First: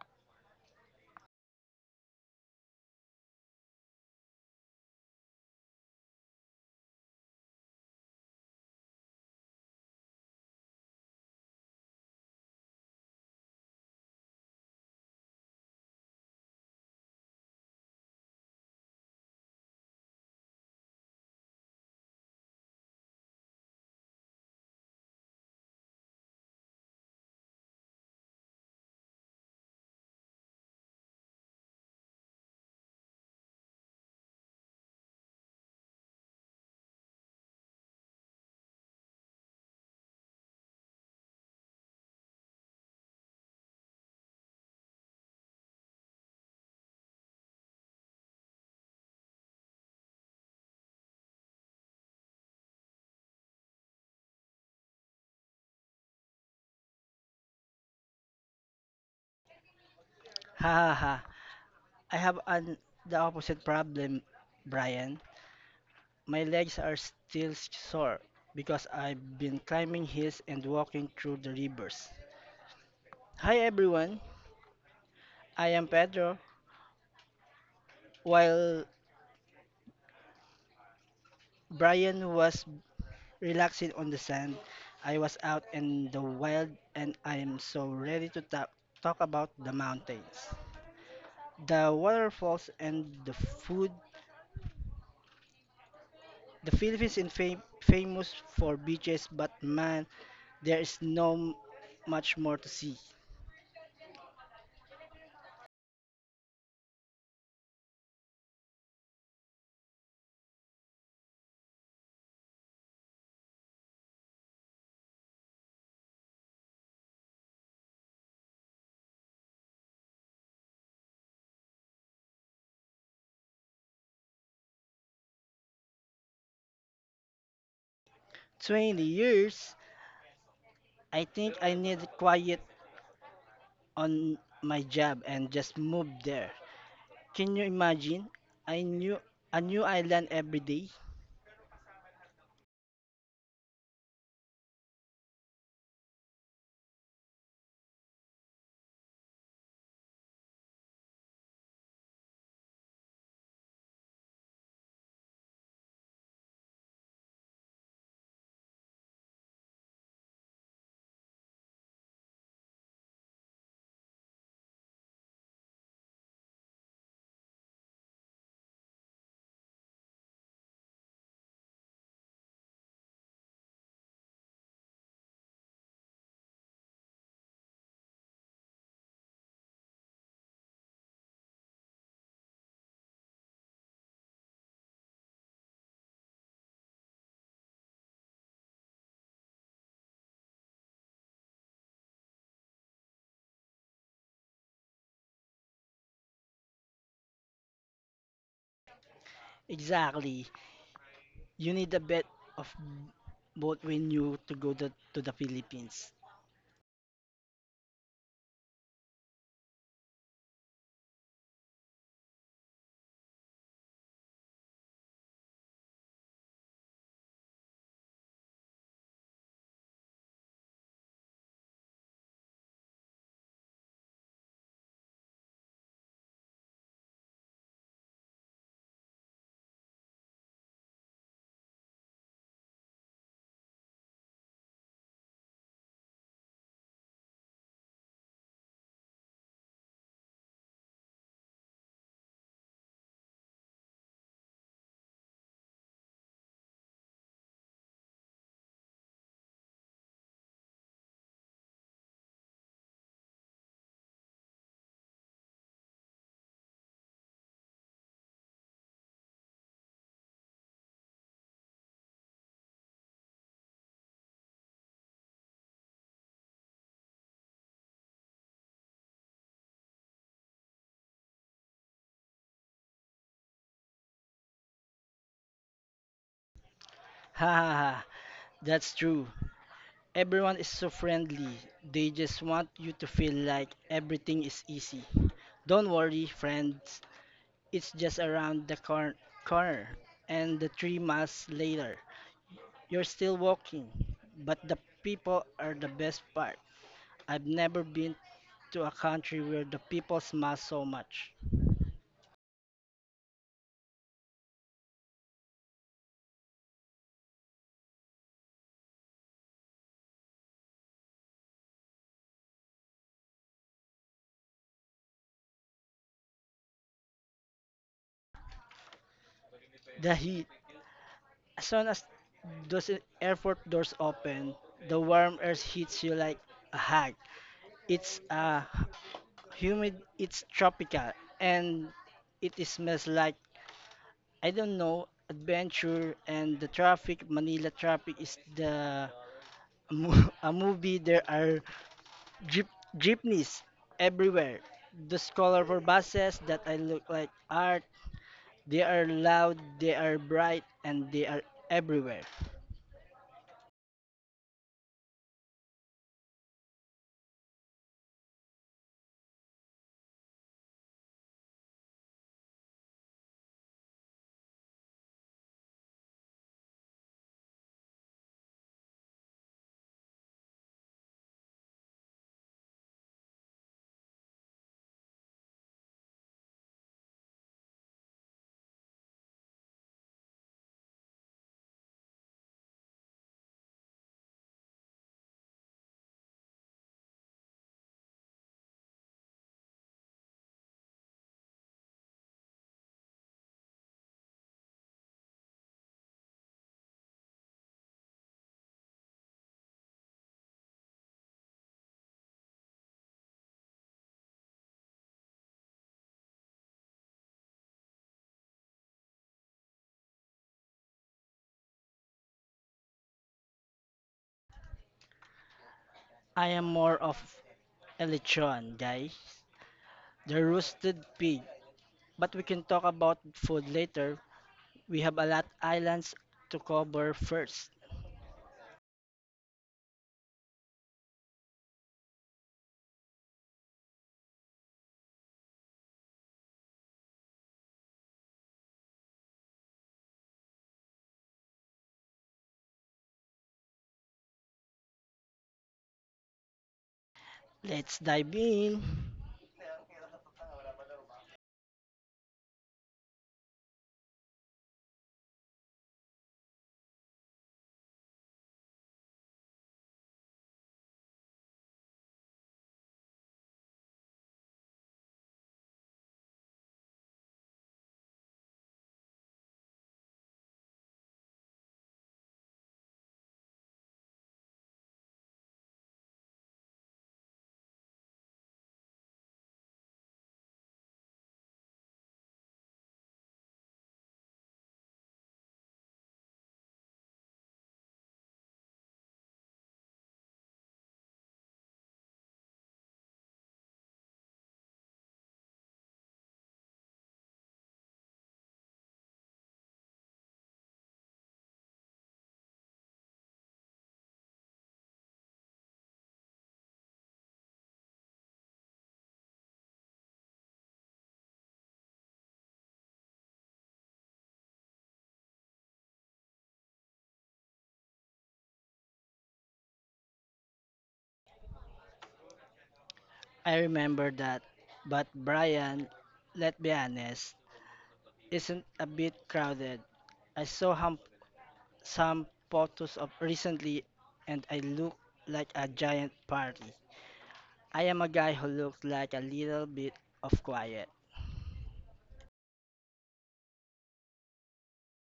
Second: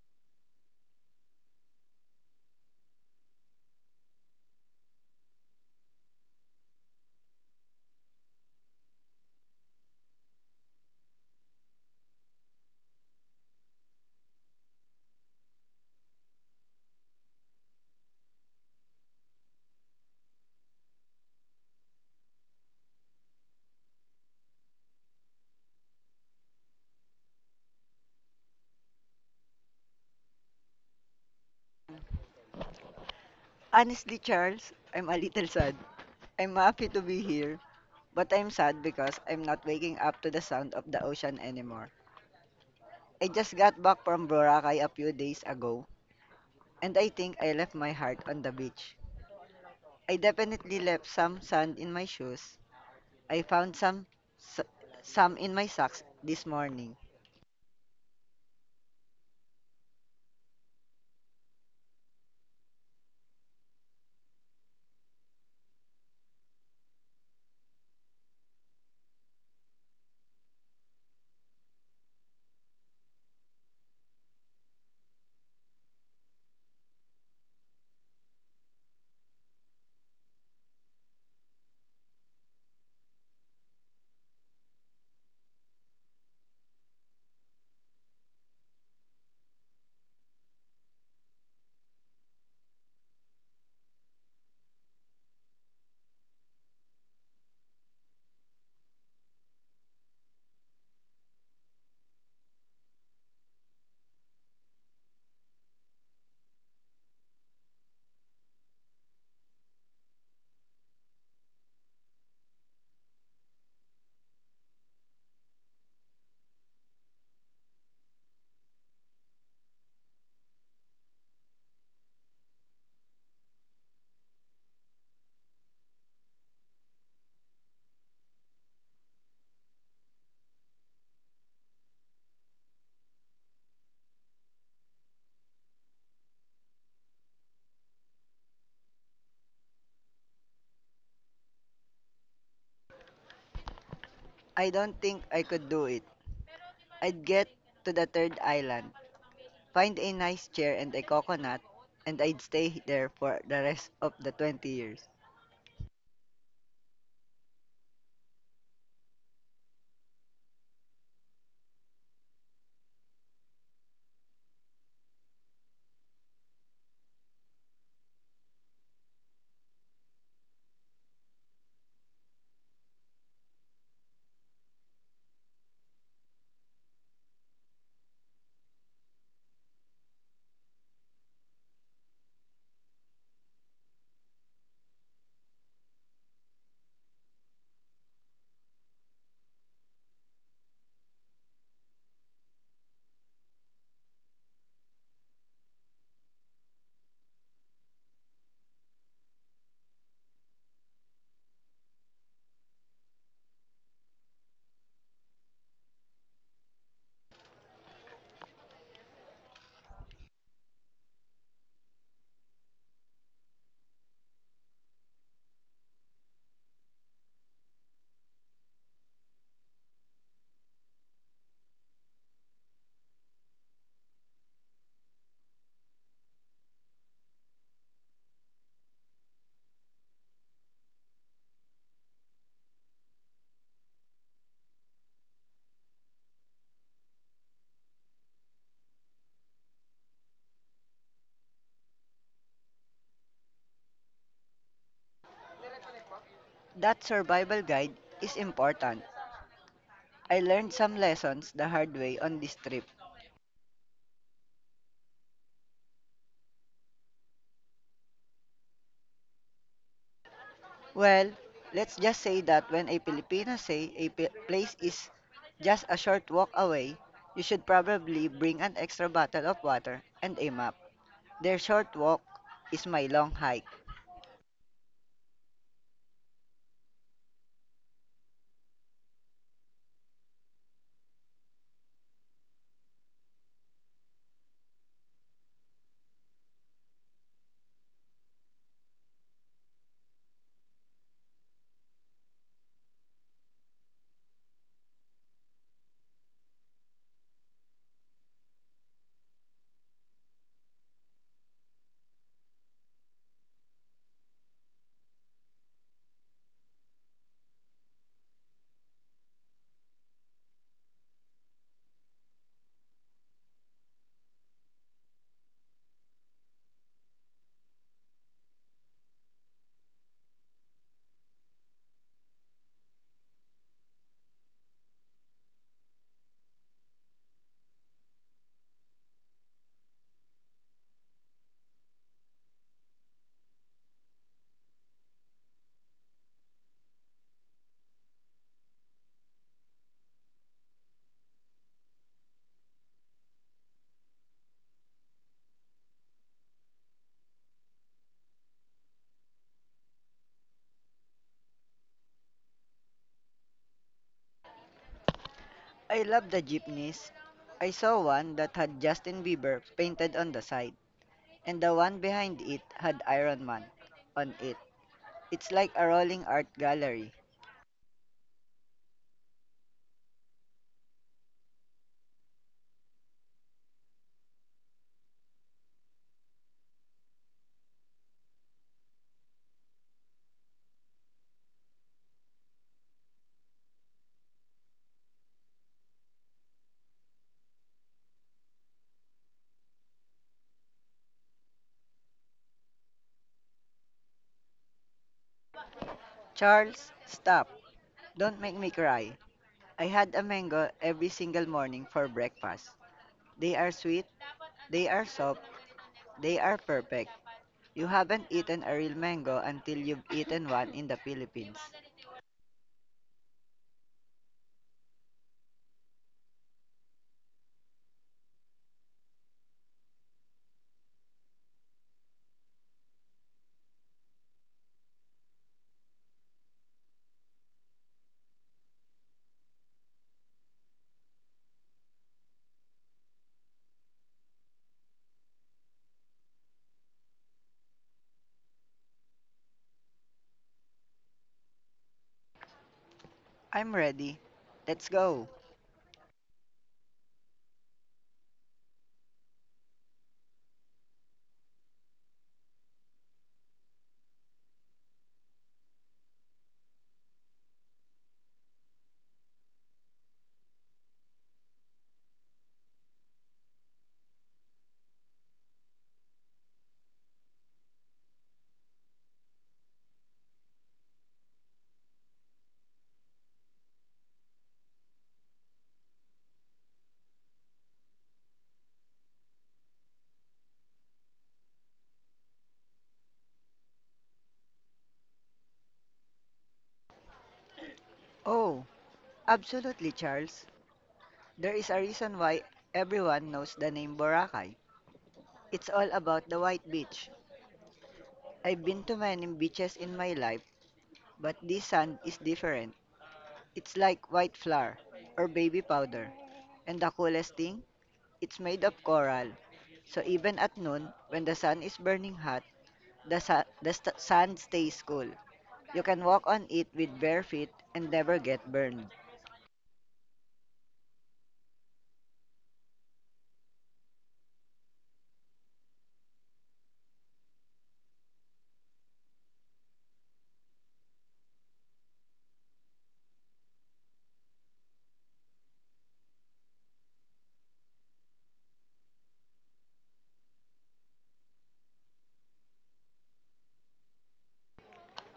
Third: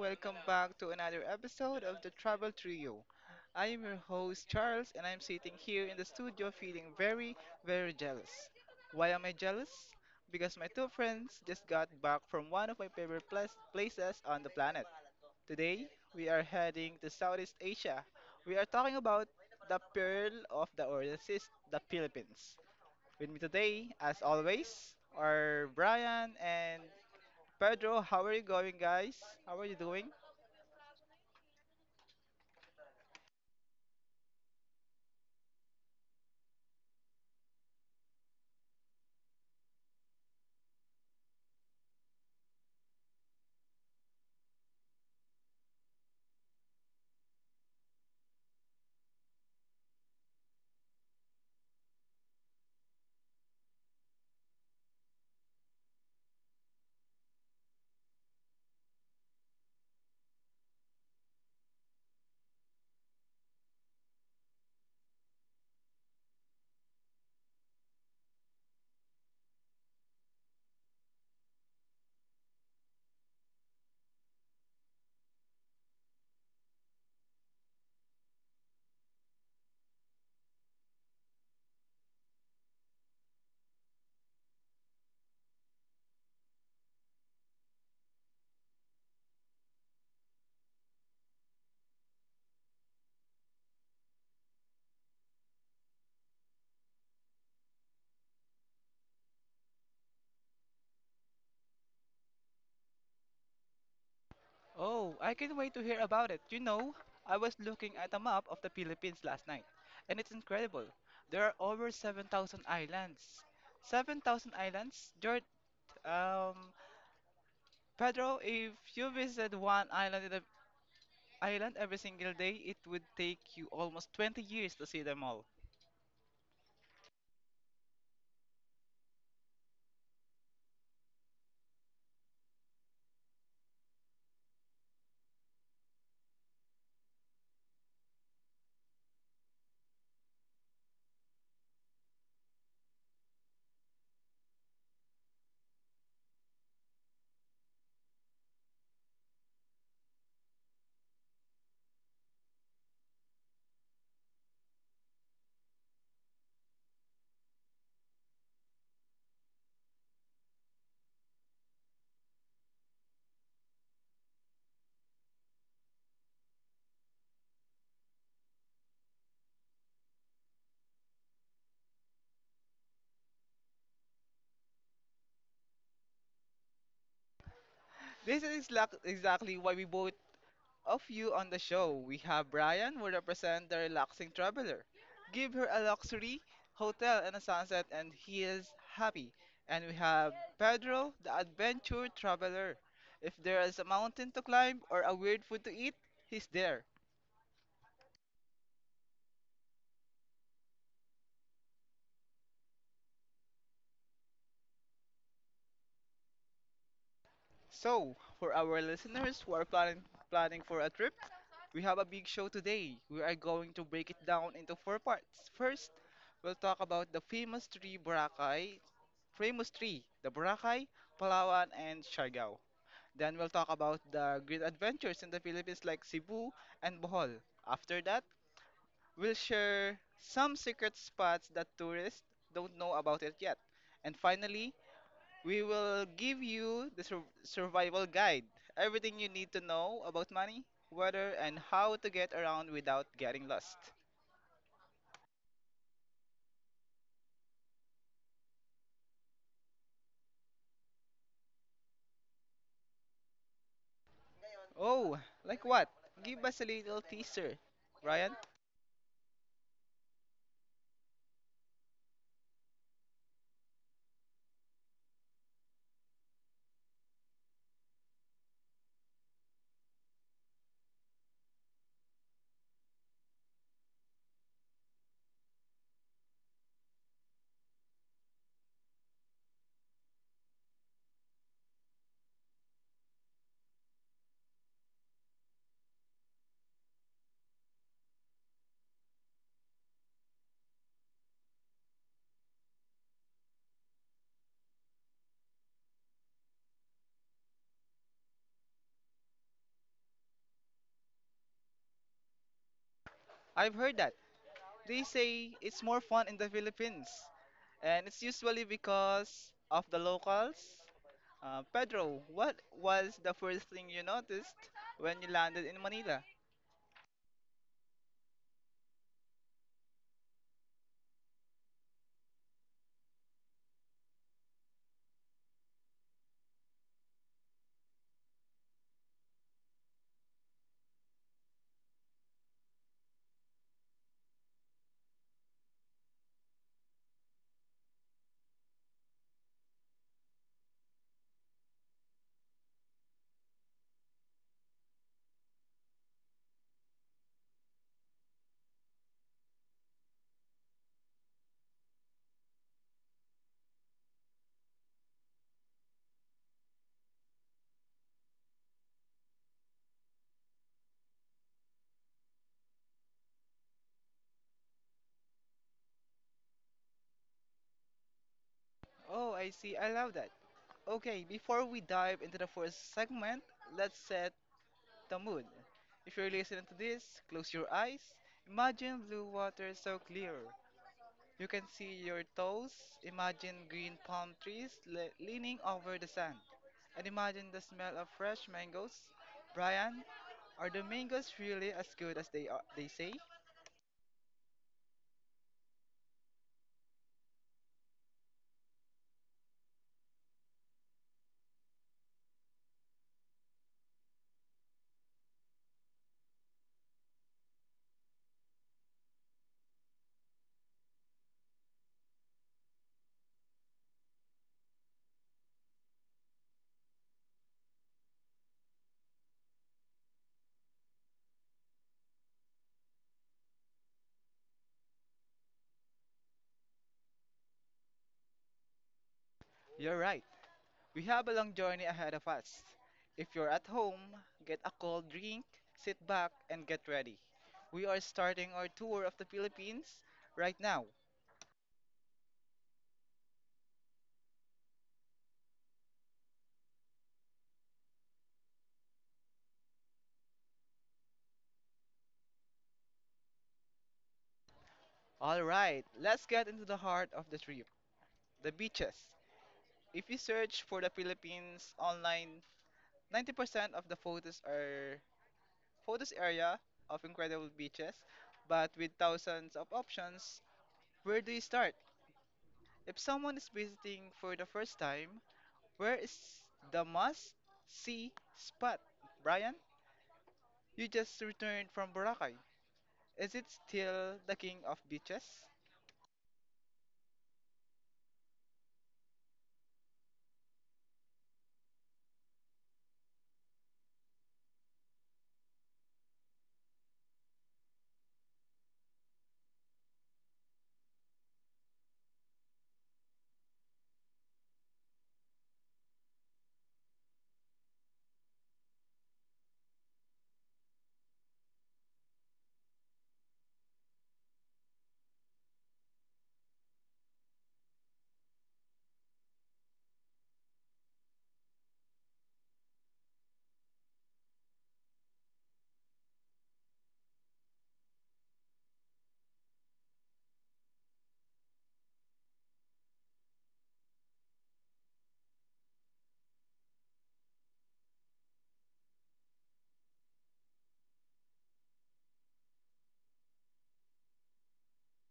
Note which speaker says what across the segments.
Speaker 1: Welcome back to another episode of the Travel Trio. I am your host, Charles, and I'm sitting here in the studio feeling very, very jealous. Why am I jealous? Because my two friends just got back from one of my favorite places on the planet. Today, we are heading to Southeast Asia. We are talking about the pearl of the oasis, the Philippines. With me today, as always, are Brian and Pedro, how are you going, guys? How are you doing?
Speaker 2: Honestly, Charles, I'm a little sad. I'm happy to be here, but I'm sad because I'm not waking up to the sound of the ocean anymore. I just got back from Boracay a few days ago, and I think I left my heart on the beach. I definitely left some sand in my shoes. I found s- some in my socks this morning.
Speaker 3: Ha ha ha. I have an The opposite problem, Brian. My legs are still sore because I've been climbing hills and walking through the rivers. Hi everyone. I am Pedro. While Brian was relaxing on the sand, I was out in the wild and I am so ready to talk about the mountains, the waterfalls and the food. The Philippines is famous for beaches, but man, there is no much more to see.
Speaker 1: Oh, I can't wait to hear about it. You know, I was looking at a map of the Philippines last night, and it's incredible. There are over 7,000 islands. 7,000 islands? Um, Pedro, if you visit one island in the island every single day, it would take you almost 20 years to see them all.
Speaker 3: 20 years? I think I need quiet on my job and just move there. Can you imagine? I knew a new island every day.
Speaker 2: I don't think I could do it. I'd get to the third island, find a nice chair and a coconut, and I'd stay there for the rest of the 20 years.
Speaker 1: This is exactly why we both Of you on the show, we have Brian who represents the relaxing traveler. Give her a luxury hotel and a sunset and he is happy. And we have Pedro, the adventure traveler. If there is a mountain to climb or a weird food to eat, he's there.
Speaker 3: Exactly. You need a bit of both when you to go to the Philippines.
Speaker 1: So, for our listeners who are planning for a trip, we have a big show today. We are going to break it down into four parts. First, we'll talk about the famous tree Boracay famous three the Boracay, Palawan, and Siargao. Then we'll talk about the great adventures in the Philippines like Cebu and Bohol. After that, we'll share some secret spots that tourists don't know about it yet. And finally, we will give you the survival guide everything you need to know about money, weather, and how to get around without getting lost.
Speaker 2: That survival guide is important. I learned some lessons the hard way on this trip.
Speaker 1: Oh, like what? Give us a little teaser, Brian.
Speaker 2: Well, let's just say that when a Filipino say place is just a short walk away, you should probably bring an extra bottle of water and a map. Their short walk is my long hike.
Speaker 3: Ha ha ha. That's true. Everyone is so friendly. They just want you to feel like everything is easy. Don't worry, friends. It's just around the corner, and the 3 miles later, you're still walking. But the people are the best part. I've never been to a country where the people smile so much.
Speaker 1: I've heard that. They say it's more fun in the Philippines, and it's usually because of the locals. Pedro, what was the first thing you noticed when you landed in Manila?
Speaker 3: The heat, as soon as those airport doors open, the warm air hits you like a hug. It's humid, it's tropical, and it smells like I don't know adventure. And the traffic, Manila traffic, is a movie, there are jeep, jeepneys everywhere. Those colorful buses that I look like art, they are loud, they are bright, and they are everywhere.
Speaker 2: I love the jeepneys. I saw one that had Justin Bieber painted on the side, and the one behind it had Iron Man on it. It's like a rolling art gallery.
Speaker 1: Oh, I see. I love that. Okay, before we dive into the first segment, let's set the mood. If you're listening to this, close your eyes. Imagine blue water so clear, you can see your toes. Imagine green palm trees leaning over the sand. And imagine the smell of fresh mangoes. Brian, are the mangoes really as good as they say?
Speaker 2: Charles, stop. Don't make me cry. I had a mango every single morning for breakfast. They are sweet, they are soft, they are perfect. You haven't eaten a real mango until you've eaten one in the Philippines.
Speaker 3: I am more of a lechon guy. The roasted pig. But we can talk about food later. We have a lot islands to cover first.
Speaker 1: You're right. We have a long journey ahead of us. If you're at home, get a cold drink, sit back, and get ready. We are starting our tour of the Philippines right now.
Speaker 2: I'm ready. Let's go.
Speaker 3: Let's dive in.
Speaker 1: All right, let's get into the heart of the trip, the beaches. If you search for the Philippines online, 90% of the photos are photos area of incredible beaches, but with thousands of options, where do you start? If someone is visiting for the first time, where is the must see spot? Brian, you just returned from Boracay. Is it still the king of beaches?
Speaker 2: Oh, absolutely, Charles. There is a reason why everyone knows the name Boracay. It's all about the white beach. I've been to many beaches in my life, but this sand is different. It's like white flour or baby powder. And the coolest thing, it's made of coral. So even at noon, when the sun is burning hot, the sand stays cool. You can walk on it with bare feet and never get burned.
Speaker 3: I remember that. But Brian, let's be honest, isn't a bit crowded. I saw some photos of recently and I look like a giant party. I am a guy who looks like a little bit of quiet.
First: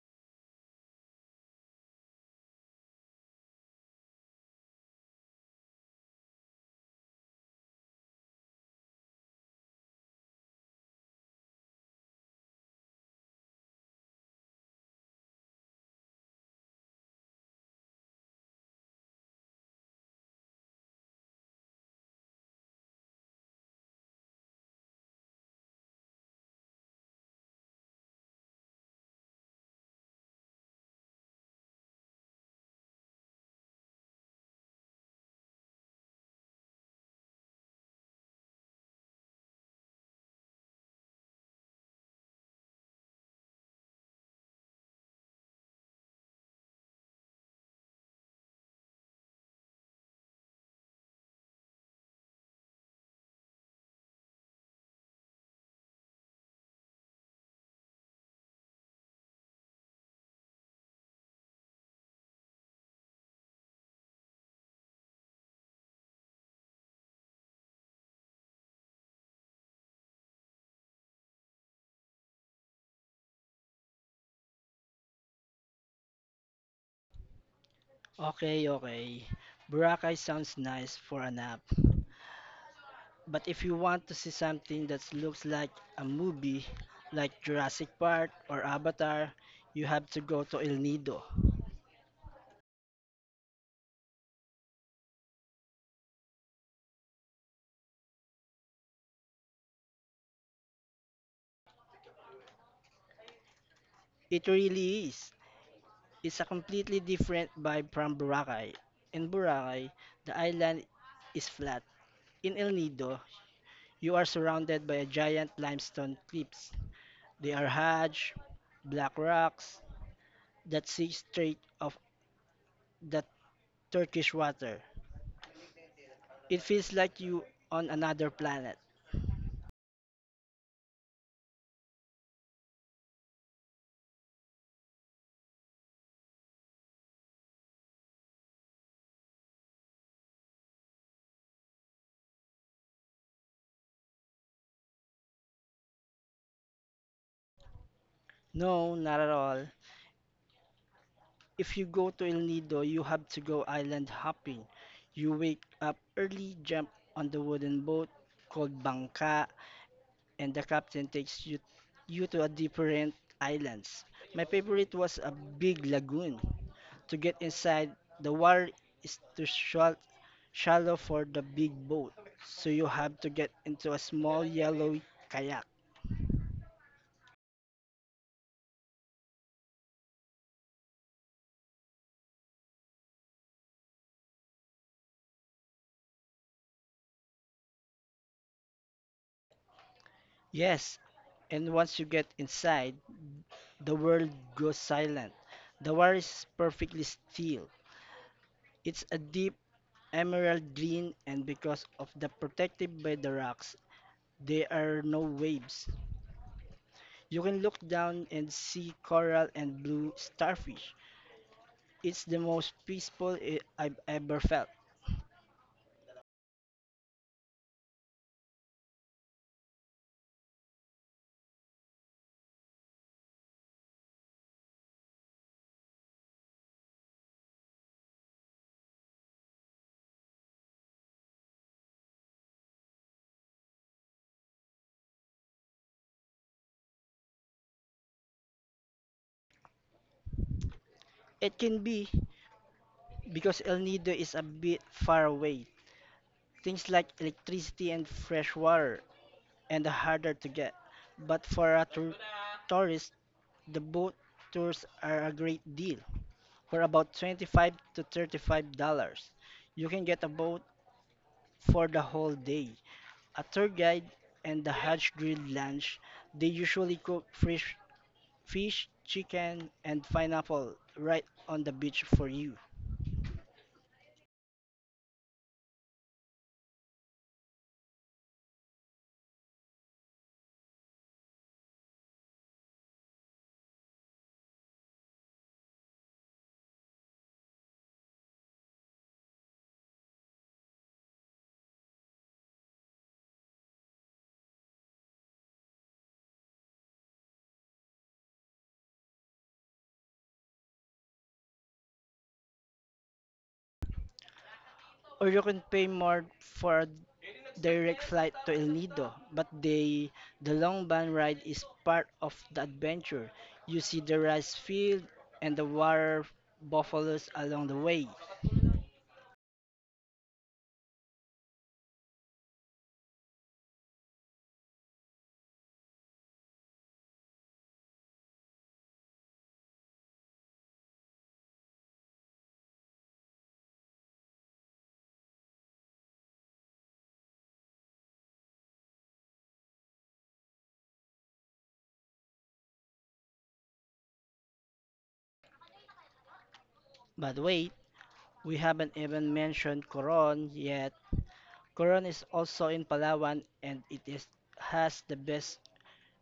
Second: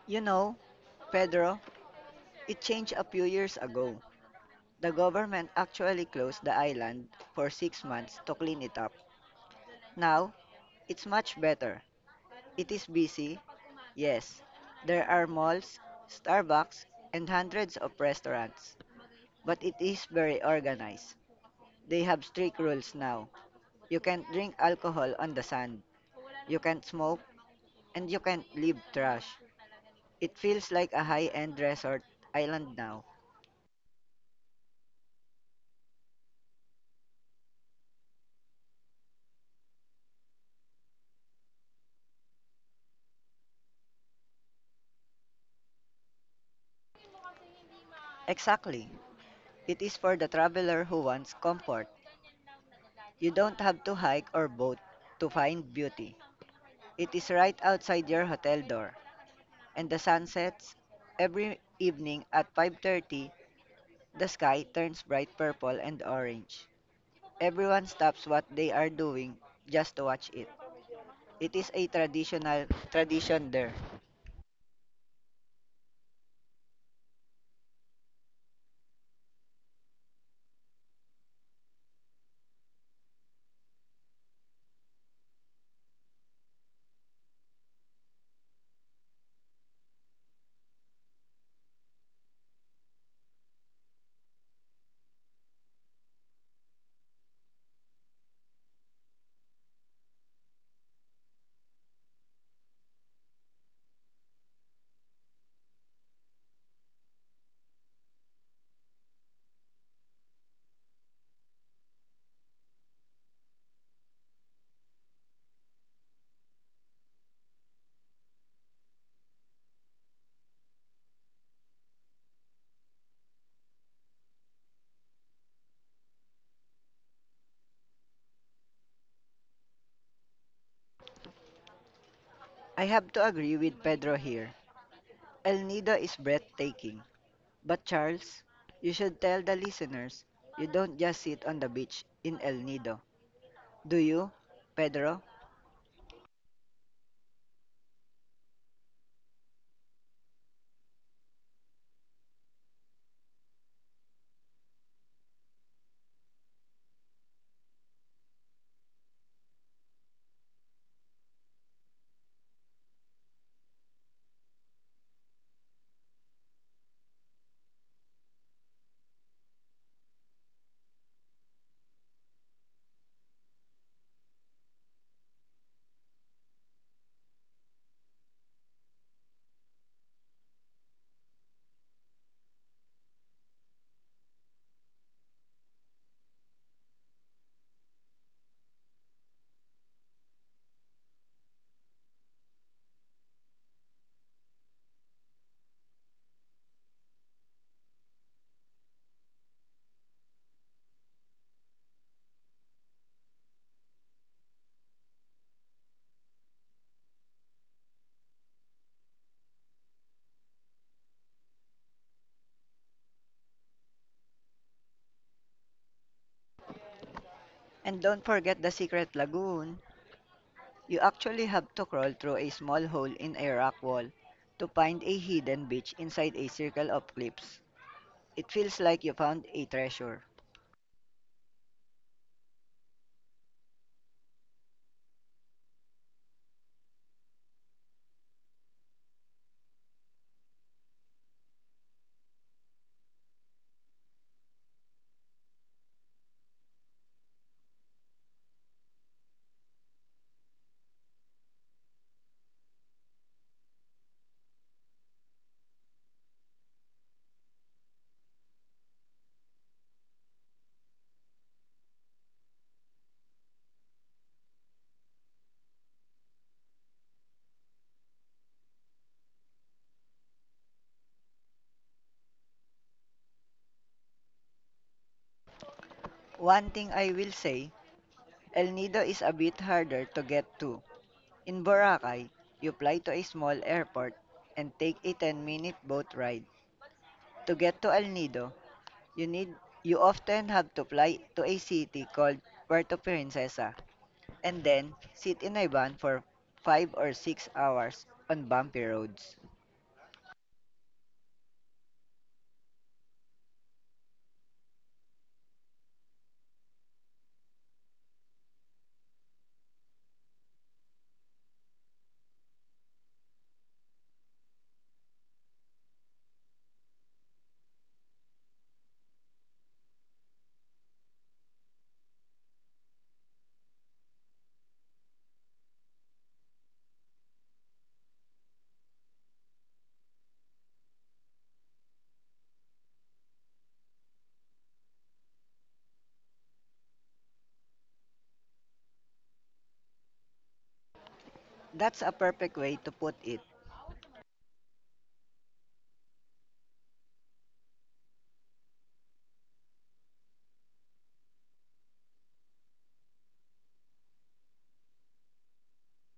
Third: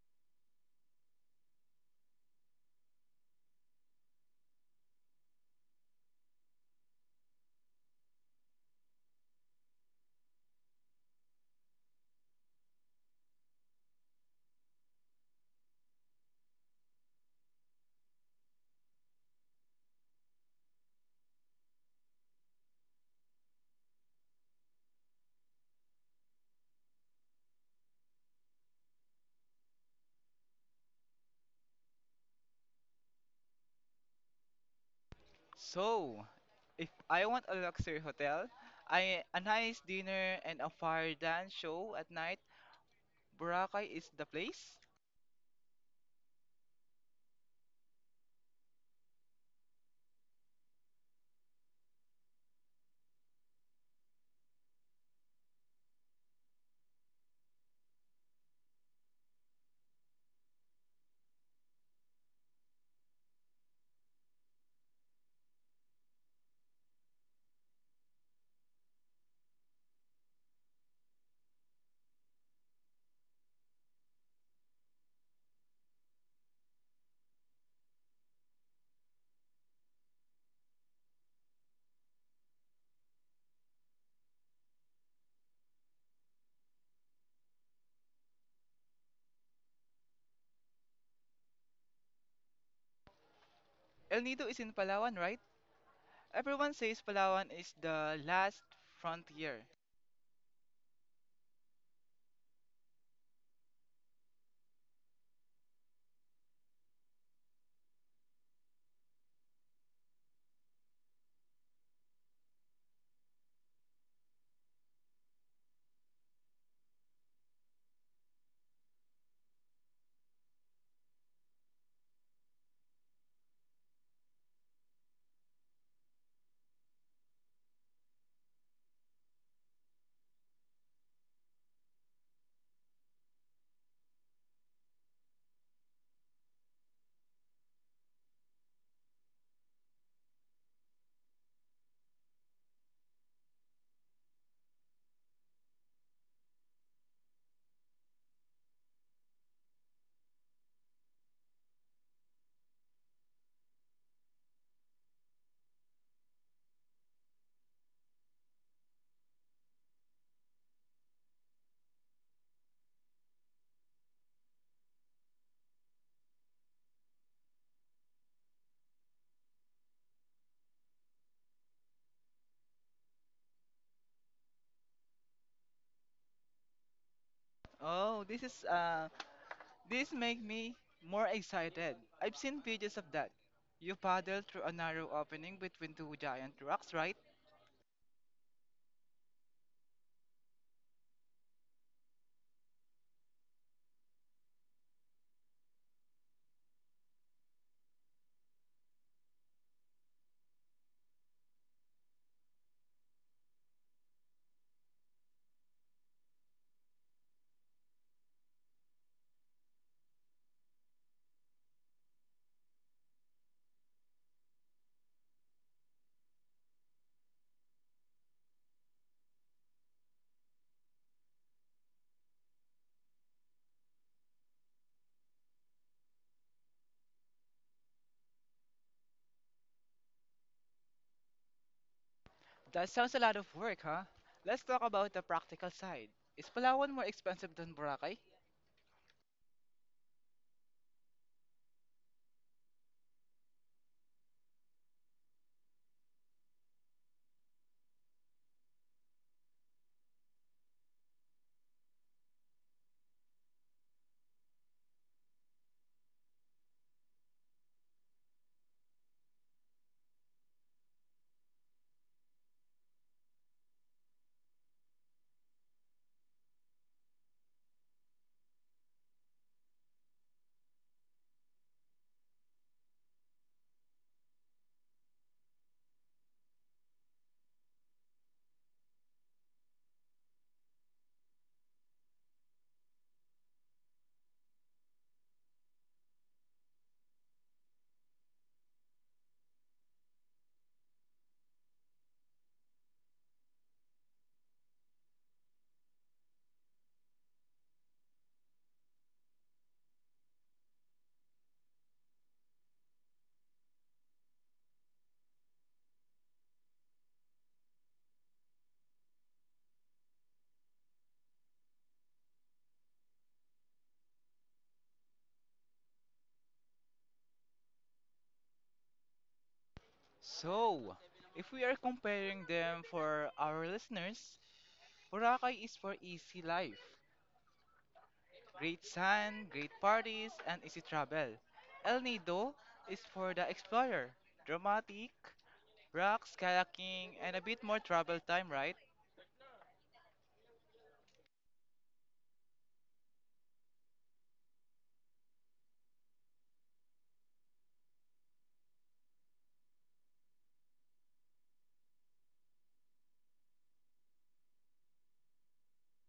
Speaker 2: You know, Pedro, it changed a few years ago. The government actually closed the island for 6 months to clean it up. Now, it's much better. It is busy, yes. There are malls, Starbucks, and hundreds of restaurants. But it is very organized. They have strict rules now. You can't drink alcohol on the sand. You can't smoke, and you can't leave trash. It feels like a high-end resort island now.
Speaker 1: So, if I want a luxury hotel, I a nice dinner and a fire dance show at night, Boracay is the place.
Speaker 2: Exactly. It is for the traveler who wants comfort. You don't have to hike or boat to find beauty. It is right outside your hotel door, and the sun sets. Every evening at 5:30, the sky turns bright purple and orange. Everyone stops what they are doing just to watch it. It is a traditional tradition there.
Speaker 3: Okay, okay. Boracay sounds nice for a nap. But if you want to see something that looks like a movie, like Jurassic Park or Avatar, you have to go to El Nido.
Speaker 1: El Nido is in Palawan, right? Everyone says Palawan is the last frontier.
Speaker 3: It really is. It's a completely different vibe from Boracay. In Boracay, the island is flat. In El Nido, you are surrounded by a giant limestone cliffs. They are huge, black rocks that see straight of the Turkish water. It feels like you on another planet.
Speaker 2: I have to agree with Pedro here. El Nido is breathtaking. But Charles, you should tell the listeners you don't just sit on the beach in El Nido. Do you, Pedro?
Speaker 3: No, not at all. If you go to El Nido, you have to go island hopping. You wake up early, jump on the wooden boat called bangka, and the captain takes you to a different islands. My favorite was a big lagoon. To get inside, the water is too shallow for the big boat, so you have to get into a small yellow kayak.
Speaker 1: Oh, this make me more excited. I've seen videos of that. You paddle through a narrow opening between two giant rocks, right?
Speaker 3: Yes, and once you get inside, the world goes silent. The water is perfectly still. It's a deep emerald green, and because of the protected by the rocks, there are no waves. You can look down and see coral and blue starfish. It's the most peaceful I've ever felt.
Speaker 2: And don't forget the secret lagoon. You actually have to crawl through a small hole in a rock wall to find a hidden beach inside a circle of cliffs. It feels like you found a treasure.
Speaker 1: That sounds a lot of work, huh? Let's talk about the practical side. Is Palawan more expensive than Boracay?
Speaker 3: It can be because El Nido is a bit far away. Things like electricity and fresh water and harder to get. But for a tourist, the boat tours are a great deal. For about 25 to $35, you can get a boat for the whole day. A tour guide and the hatch grilled lunch they usually cook fresh fish, chicken, and pineapple right on the beach for you.
Speaker 2: One thing I will say, El Nido is a bit harder to get to. In Boracay, you fly to a small airport and take a 10-minute boat ride. To get to El Nido, you need you often have to fly to a city called Puerto Princesa, and then sit in a van for 5 or 6 hours on bumpy roads.
Speaker 3: Or you can pay more for a direct flight to El Nido, but the long ban ride is part of the adventure. You see the rice field and the water buffaloes along the way.
Speaker 1: So, if we are comparing them for our listeners, Boracay is for easy life. Great sun, great parties, and easy travel. El Nido is for the explorer. Dramatic, rocks, kayaking, and a bit more travel time, right?
Speaker 2: That's a perfect way to put it.
Speaker 3: But wait, we haven't even mentioned Coron yet. Coron is also in Palawan and it is has the best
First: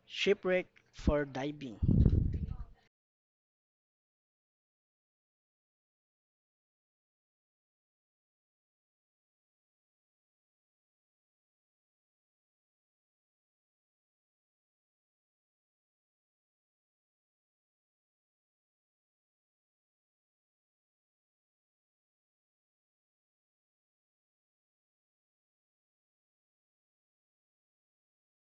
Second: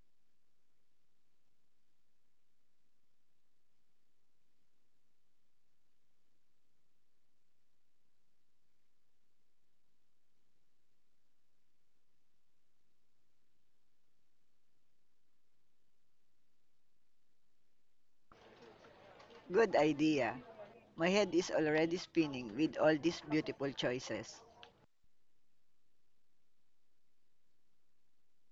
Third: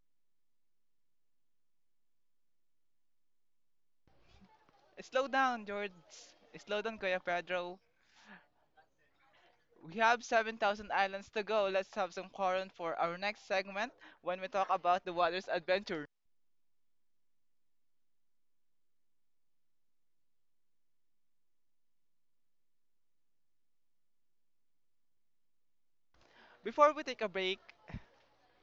Speaker 3: shipwreck for diving.
Speaker 1: Slow down, George. Slow down, Kuya Pedro. We have 7,000 islands to go. Let's have some quarant for our next segment when we talk about the water's adventure.
Speaker 2: Good idea. My head is already spinning with all these beautiful choices.
Speaker 1: Before we take a break,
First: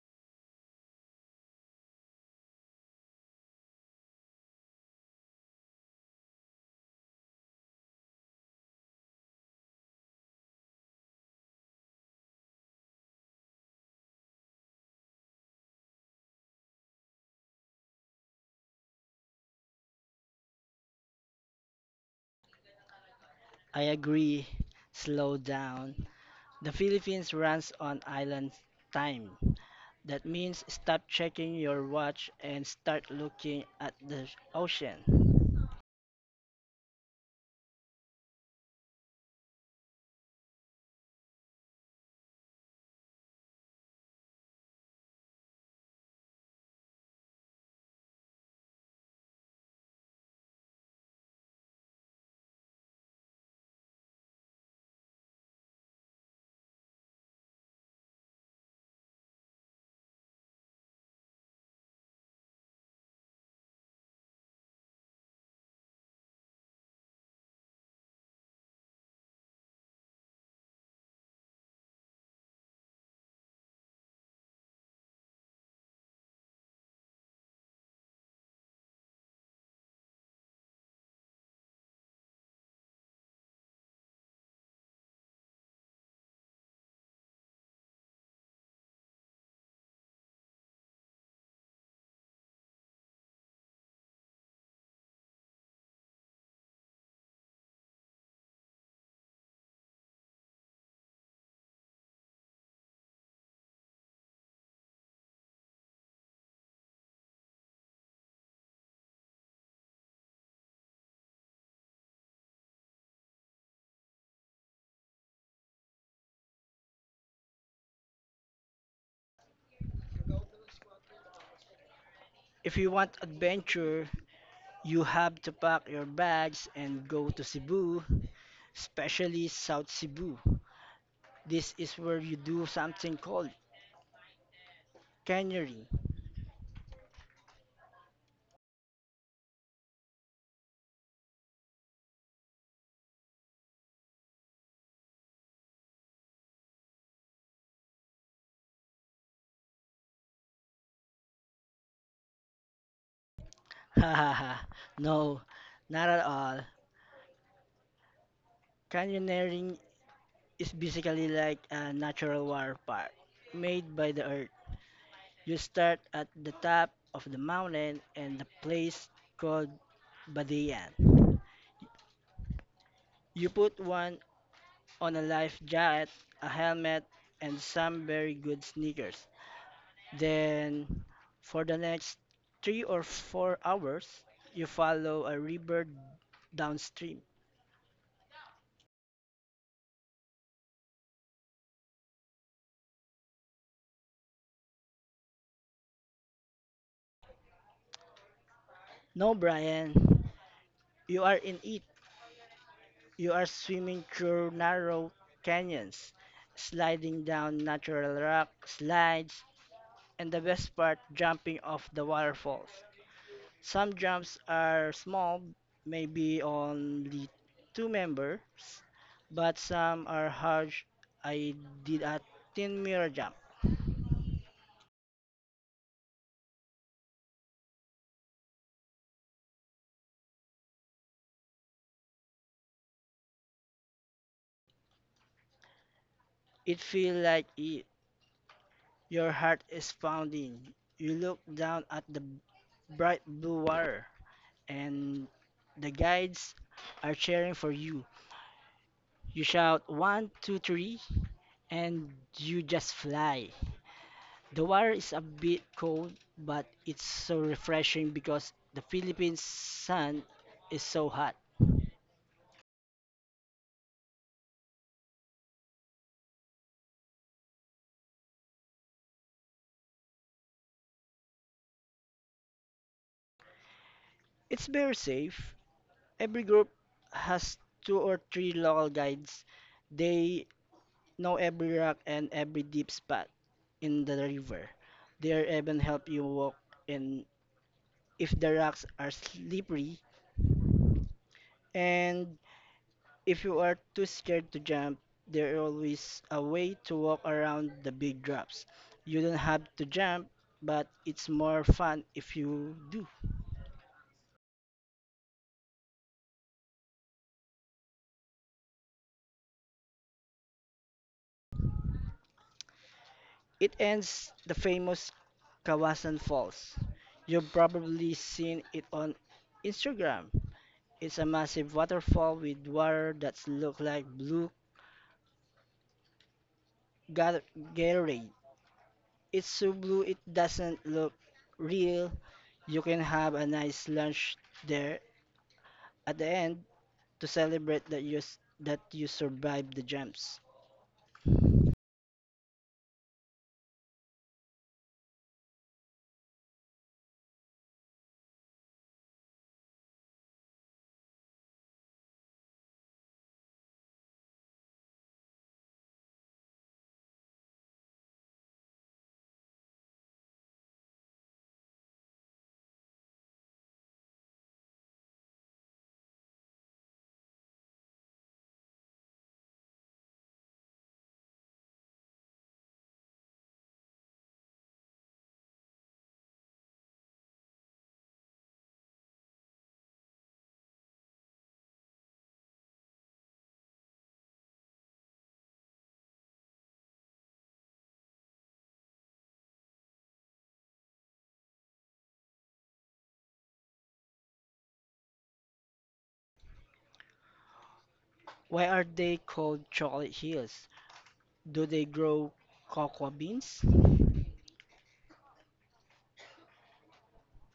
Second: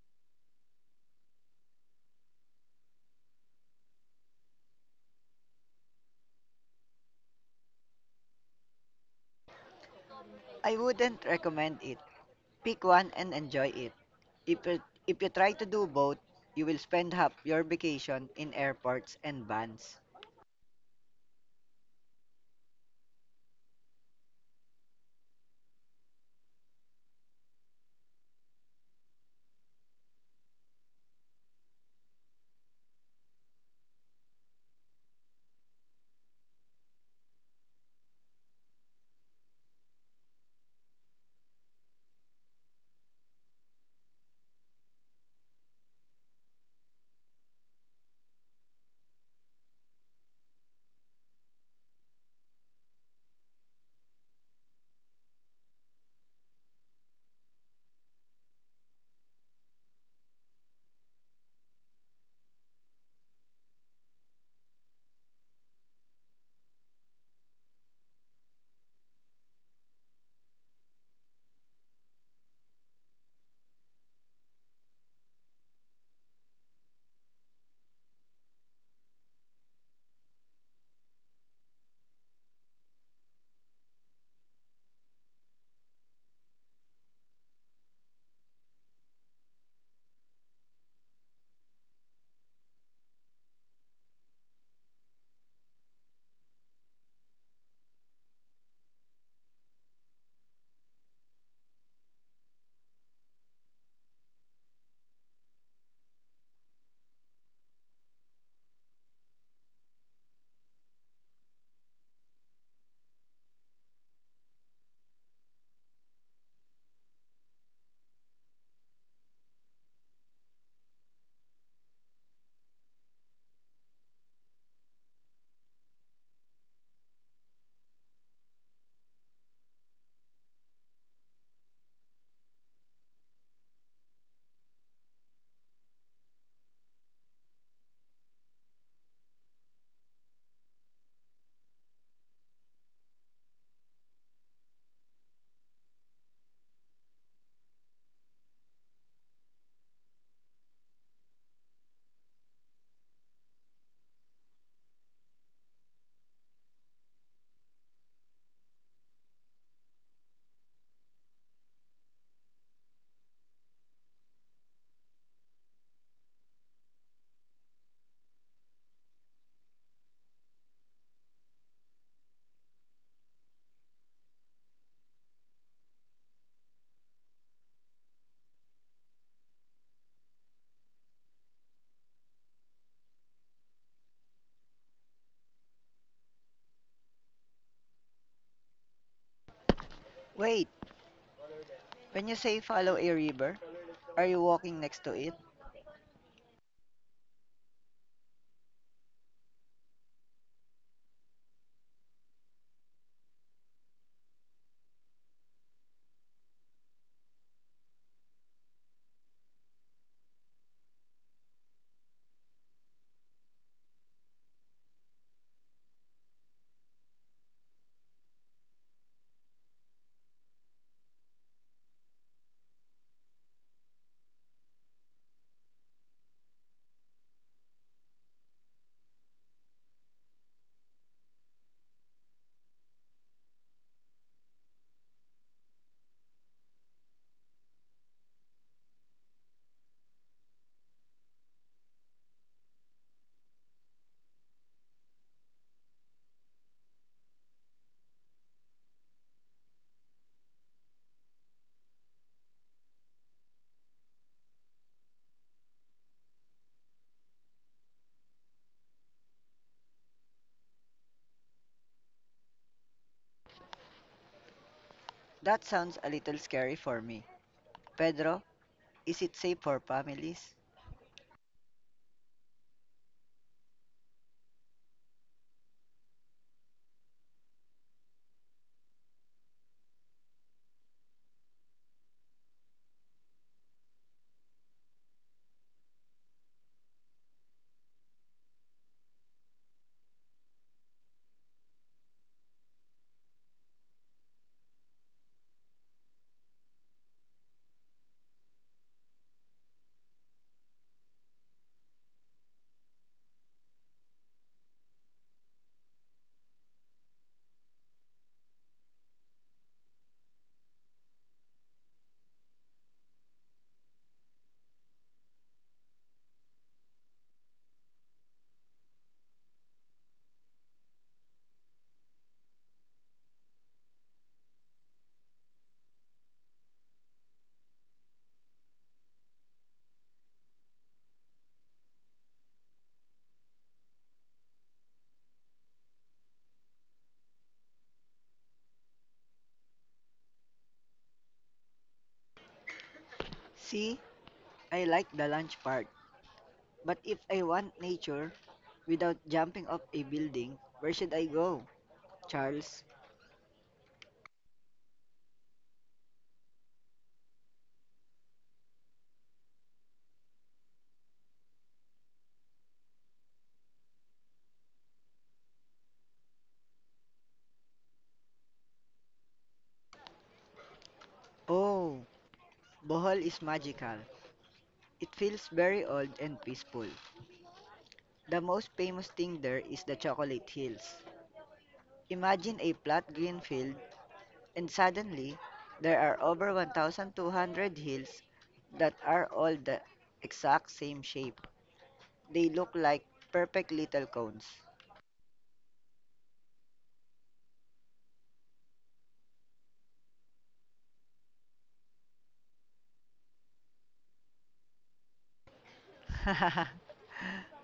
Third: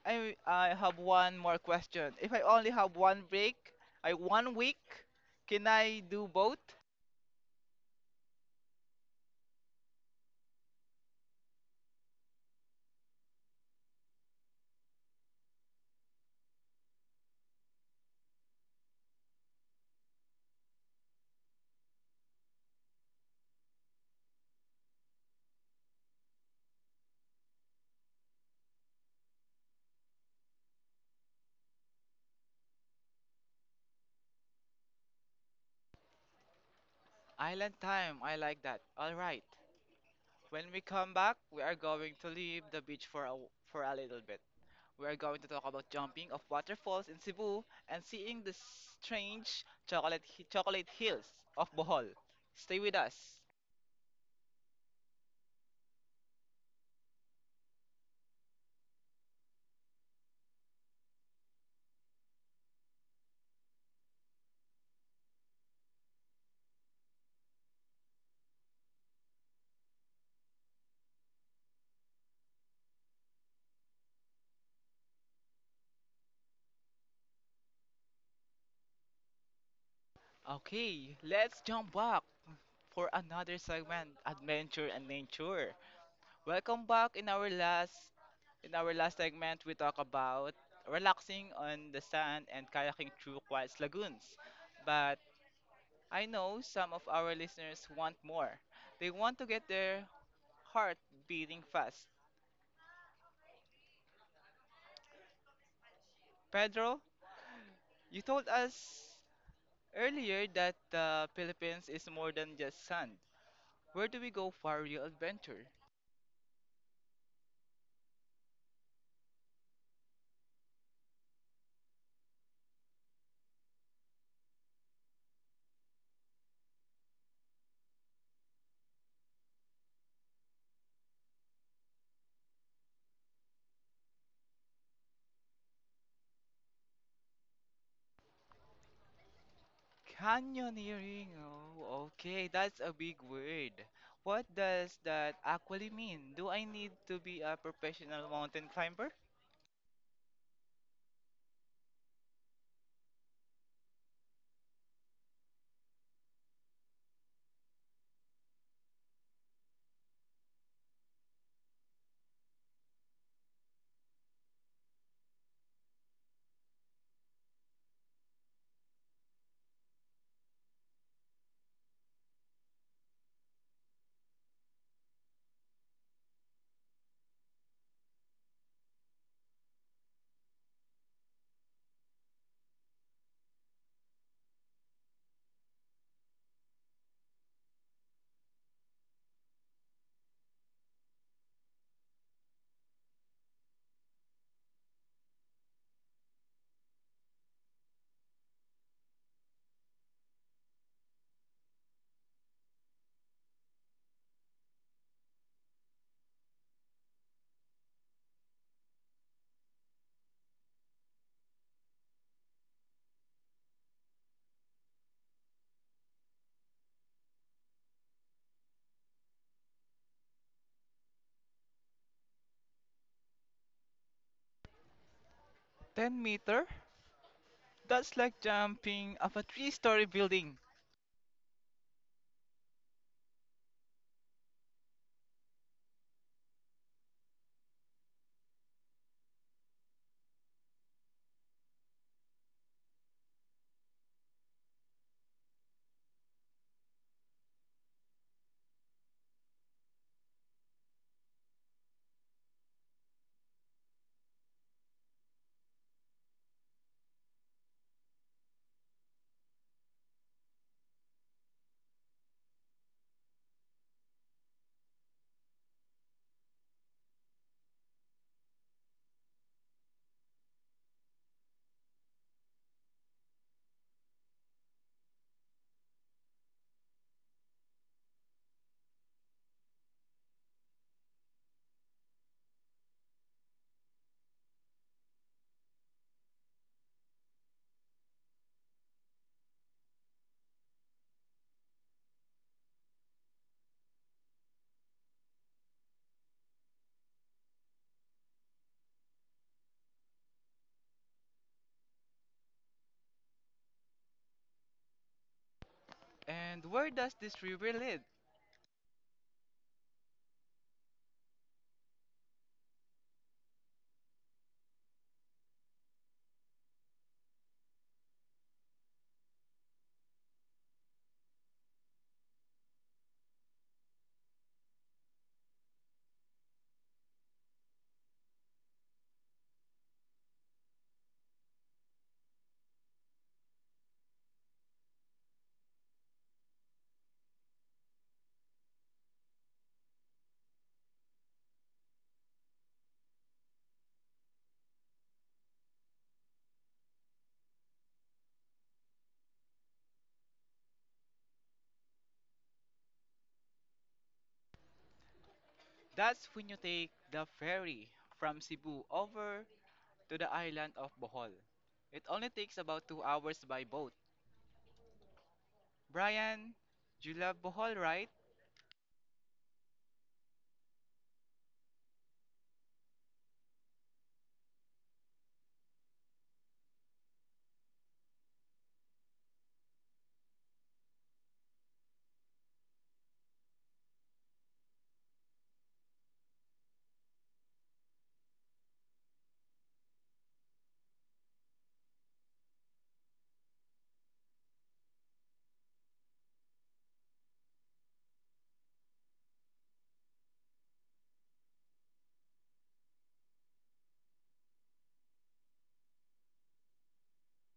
Speaker 1: I have one more question. If I only have one break, I 1 week, can I do both?
Speaker 2: I wouldn't recommend it. Pick one and enjoy it. If you, if you try to do both, you will spend half your vacation in airports and vans.
Speaker 3: I agree. Slow down. The Philippines runs on island time. That means stop checking your watch and start looking at the ocean.
Speaker 1: Island time, I like that. All right. When we come back, we are going to leave the beach for for a little bit. We are going to talk about jumping of waterfalls in Cebu and seeing the strange chocolate hills of Bohol. Stay with us. Okay, let's jump back for another segment, adventure and nature. Welcome back in our last segment we talk about relaxing on the sand and kayaking through quiet lagoons. But I know some of our listeners want more. They want to get their heart beating fast. Pedro, you told us earlier that the Philippines is more than just sand. Where do we go for your adventure?
Speaker 3: If you want adventure, you have to pack your bags and go to Cebu, especially South Cebu. This is where you do something called canyoning.
Speaker 1: Canyoneering. Oh, okay, that's a big word. What does that actually mean? Do I need to be a professional mountain climber?
Speaker 3: No, not at all. Canyoneering is basically like a natural water park made by the earth. You start at the top of the mountain and the place called Badian. You put one on a life jacket, a helmet, and some very good sneakers. Then, for the next 3 or 4 hours, you follow a river downstream.
Speaker 2: Wait, when you say follow a river, are you walking next to it?
Speaker 3: No, Brian, you are in it. You are swimming through narrow canyons, sliding down natural rock slides, and the best part, jumping off the waterfalls. Some jumps are small, maybe only two members, but some are huge. I did a 10-meter jump.
Speaker 1: 10 meter? That's like jumping off a three-story building.
Speaker 3: It feels like it, your heart is pounding. You look down at the bright blue water, and the guides are cheering for you. You shout one, two, three, and you just fly. The water is a bit cold, but it's so refreshing because the Philippine sun is so hot.
Speaker 2: That sounds a little scary for me. Pedro, is it safe for families?
Speaker 3: It's very safe. Every group has two or three local guides. They know every rock and every deep spot in the river. They even help you walk in if the rocks are slippery and if you are too scared to jump, there is always a way to walk around the big drops. You don't have to jump, but it's more fun if you do.
Speaker 1: And where does this river lead?
Speaker 3: It ends the famous Kawasan Falls. You've probably seen it on Instagram. It's a massive waterfall with water that's look like blue Ga- Gatorade. It's so blue it doesn't look real. You can have a nice lunch there at the end to celebrate that that you survived the jumps.
Speaker 2: See, I like the lunch part, but if I want nature without jumping off a building, where should I go, Charles?
Speaker 1: That's when you take the ferry from Cebu over to the island of Bohol. It only takes about 2 hours by boat. Brian, you love Bohol, right?
Speaker 2: Oh, Bohol is magical. It feels very old and peaceful. The most famous thing there is the Chocolate Hills. Imagine a flat green field, and suddenly there are over 1,200 hills that are all the exact same shape. They look like perfect little cones.
Speaker 3: Why are they called chocolate hills? Do they grow cocoa beans?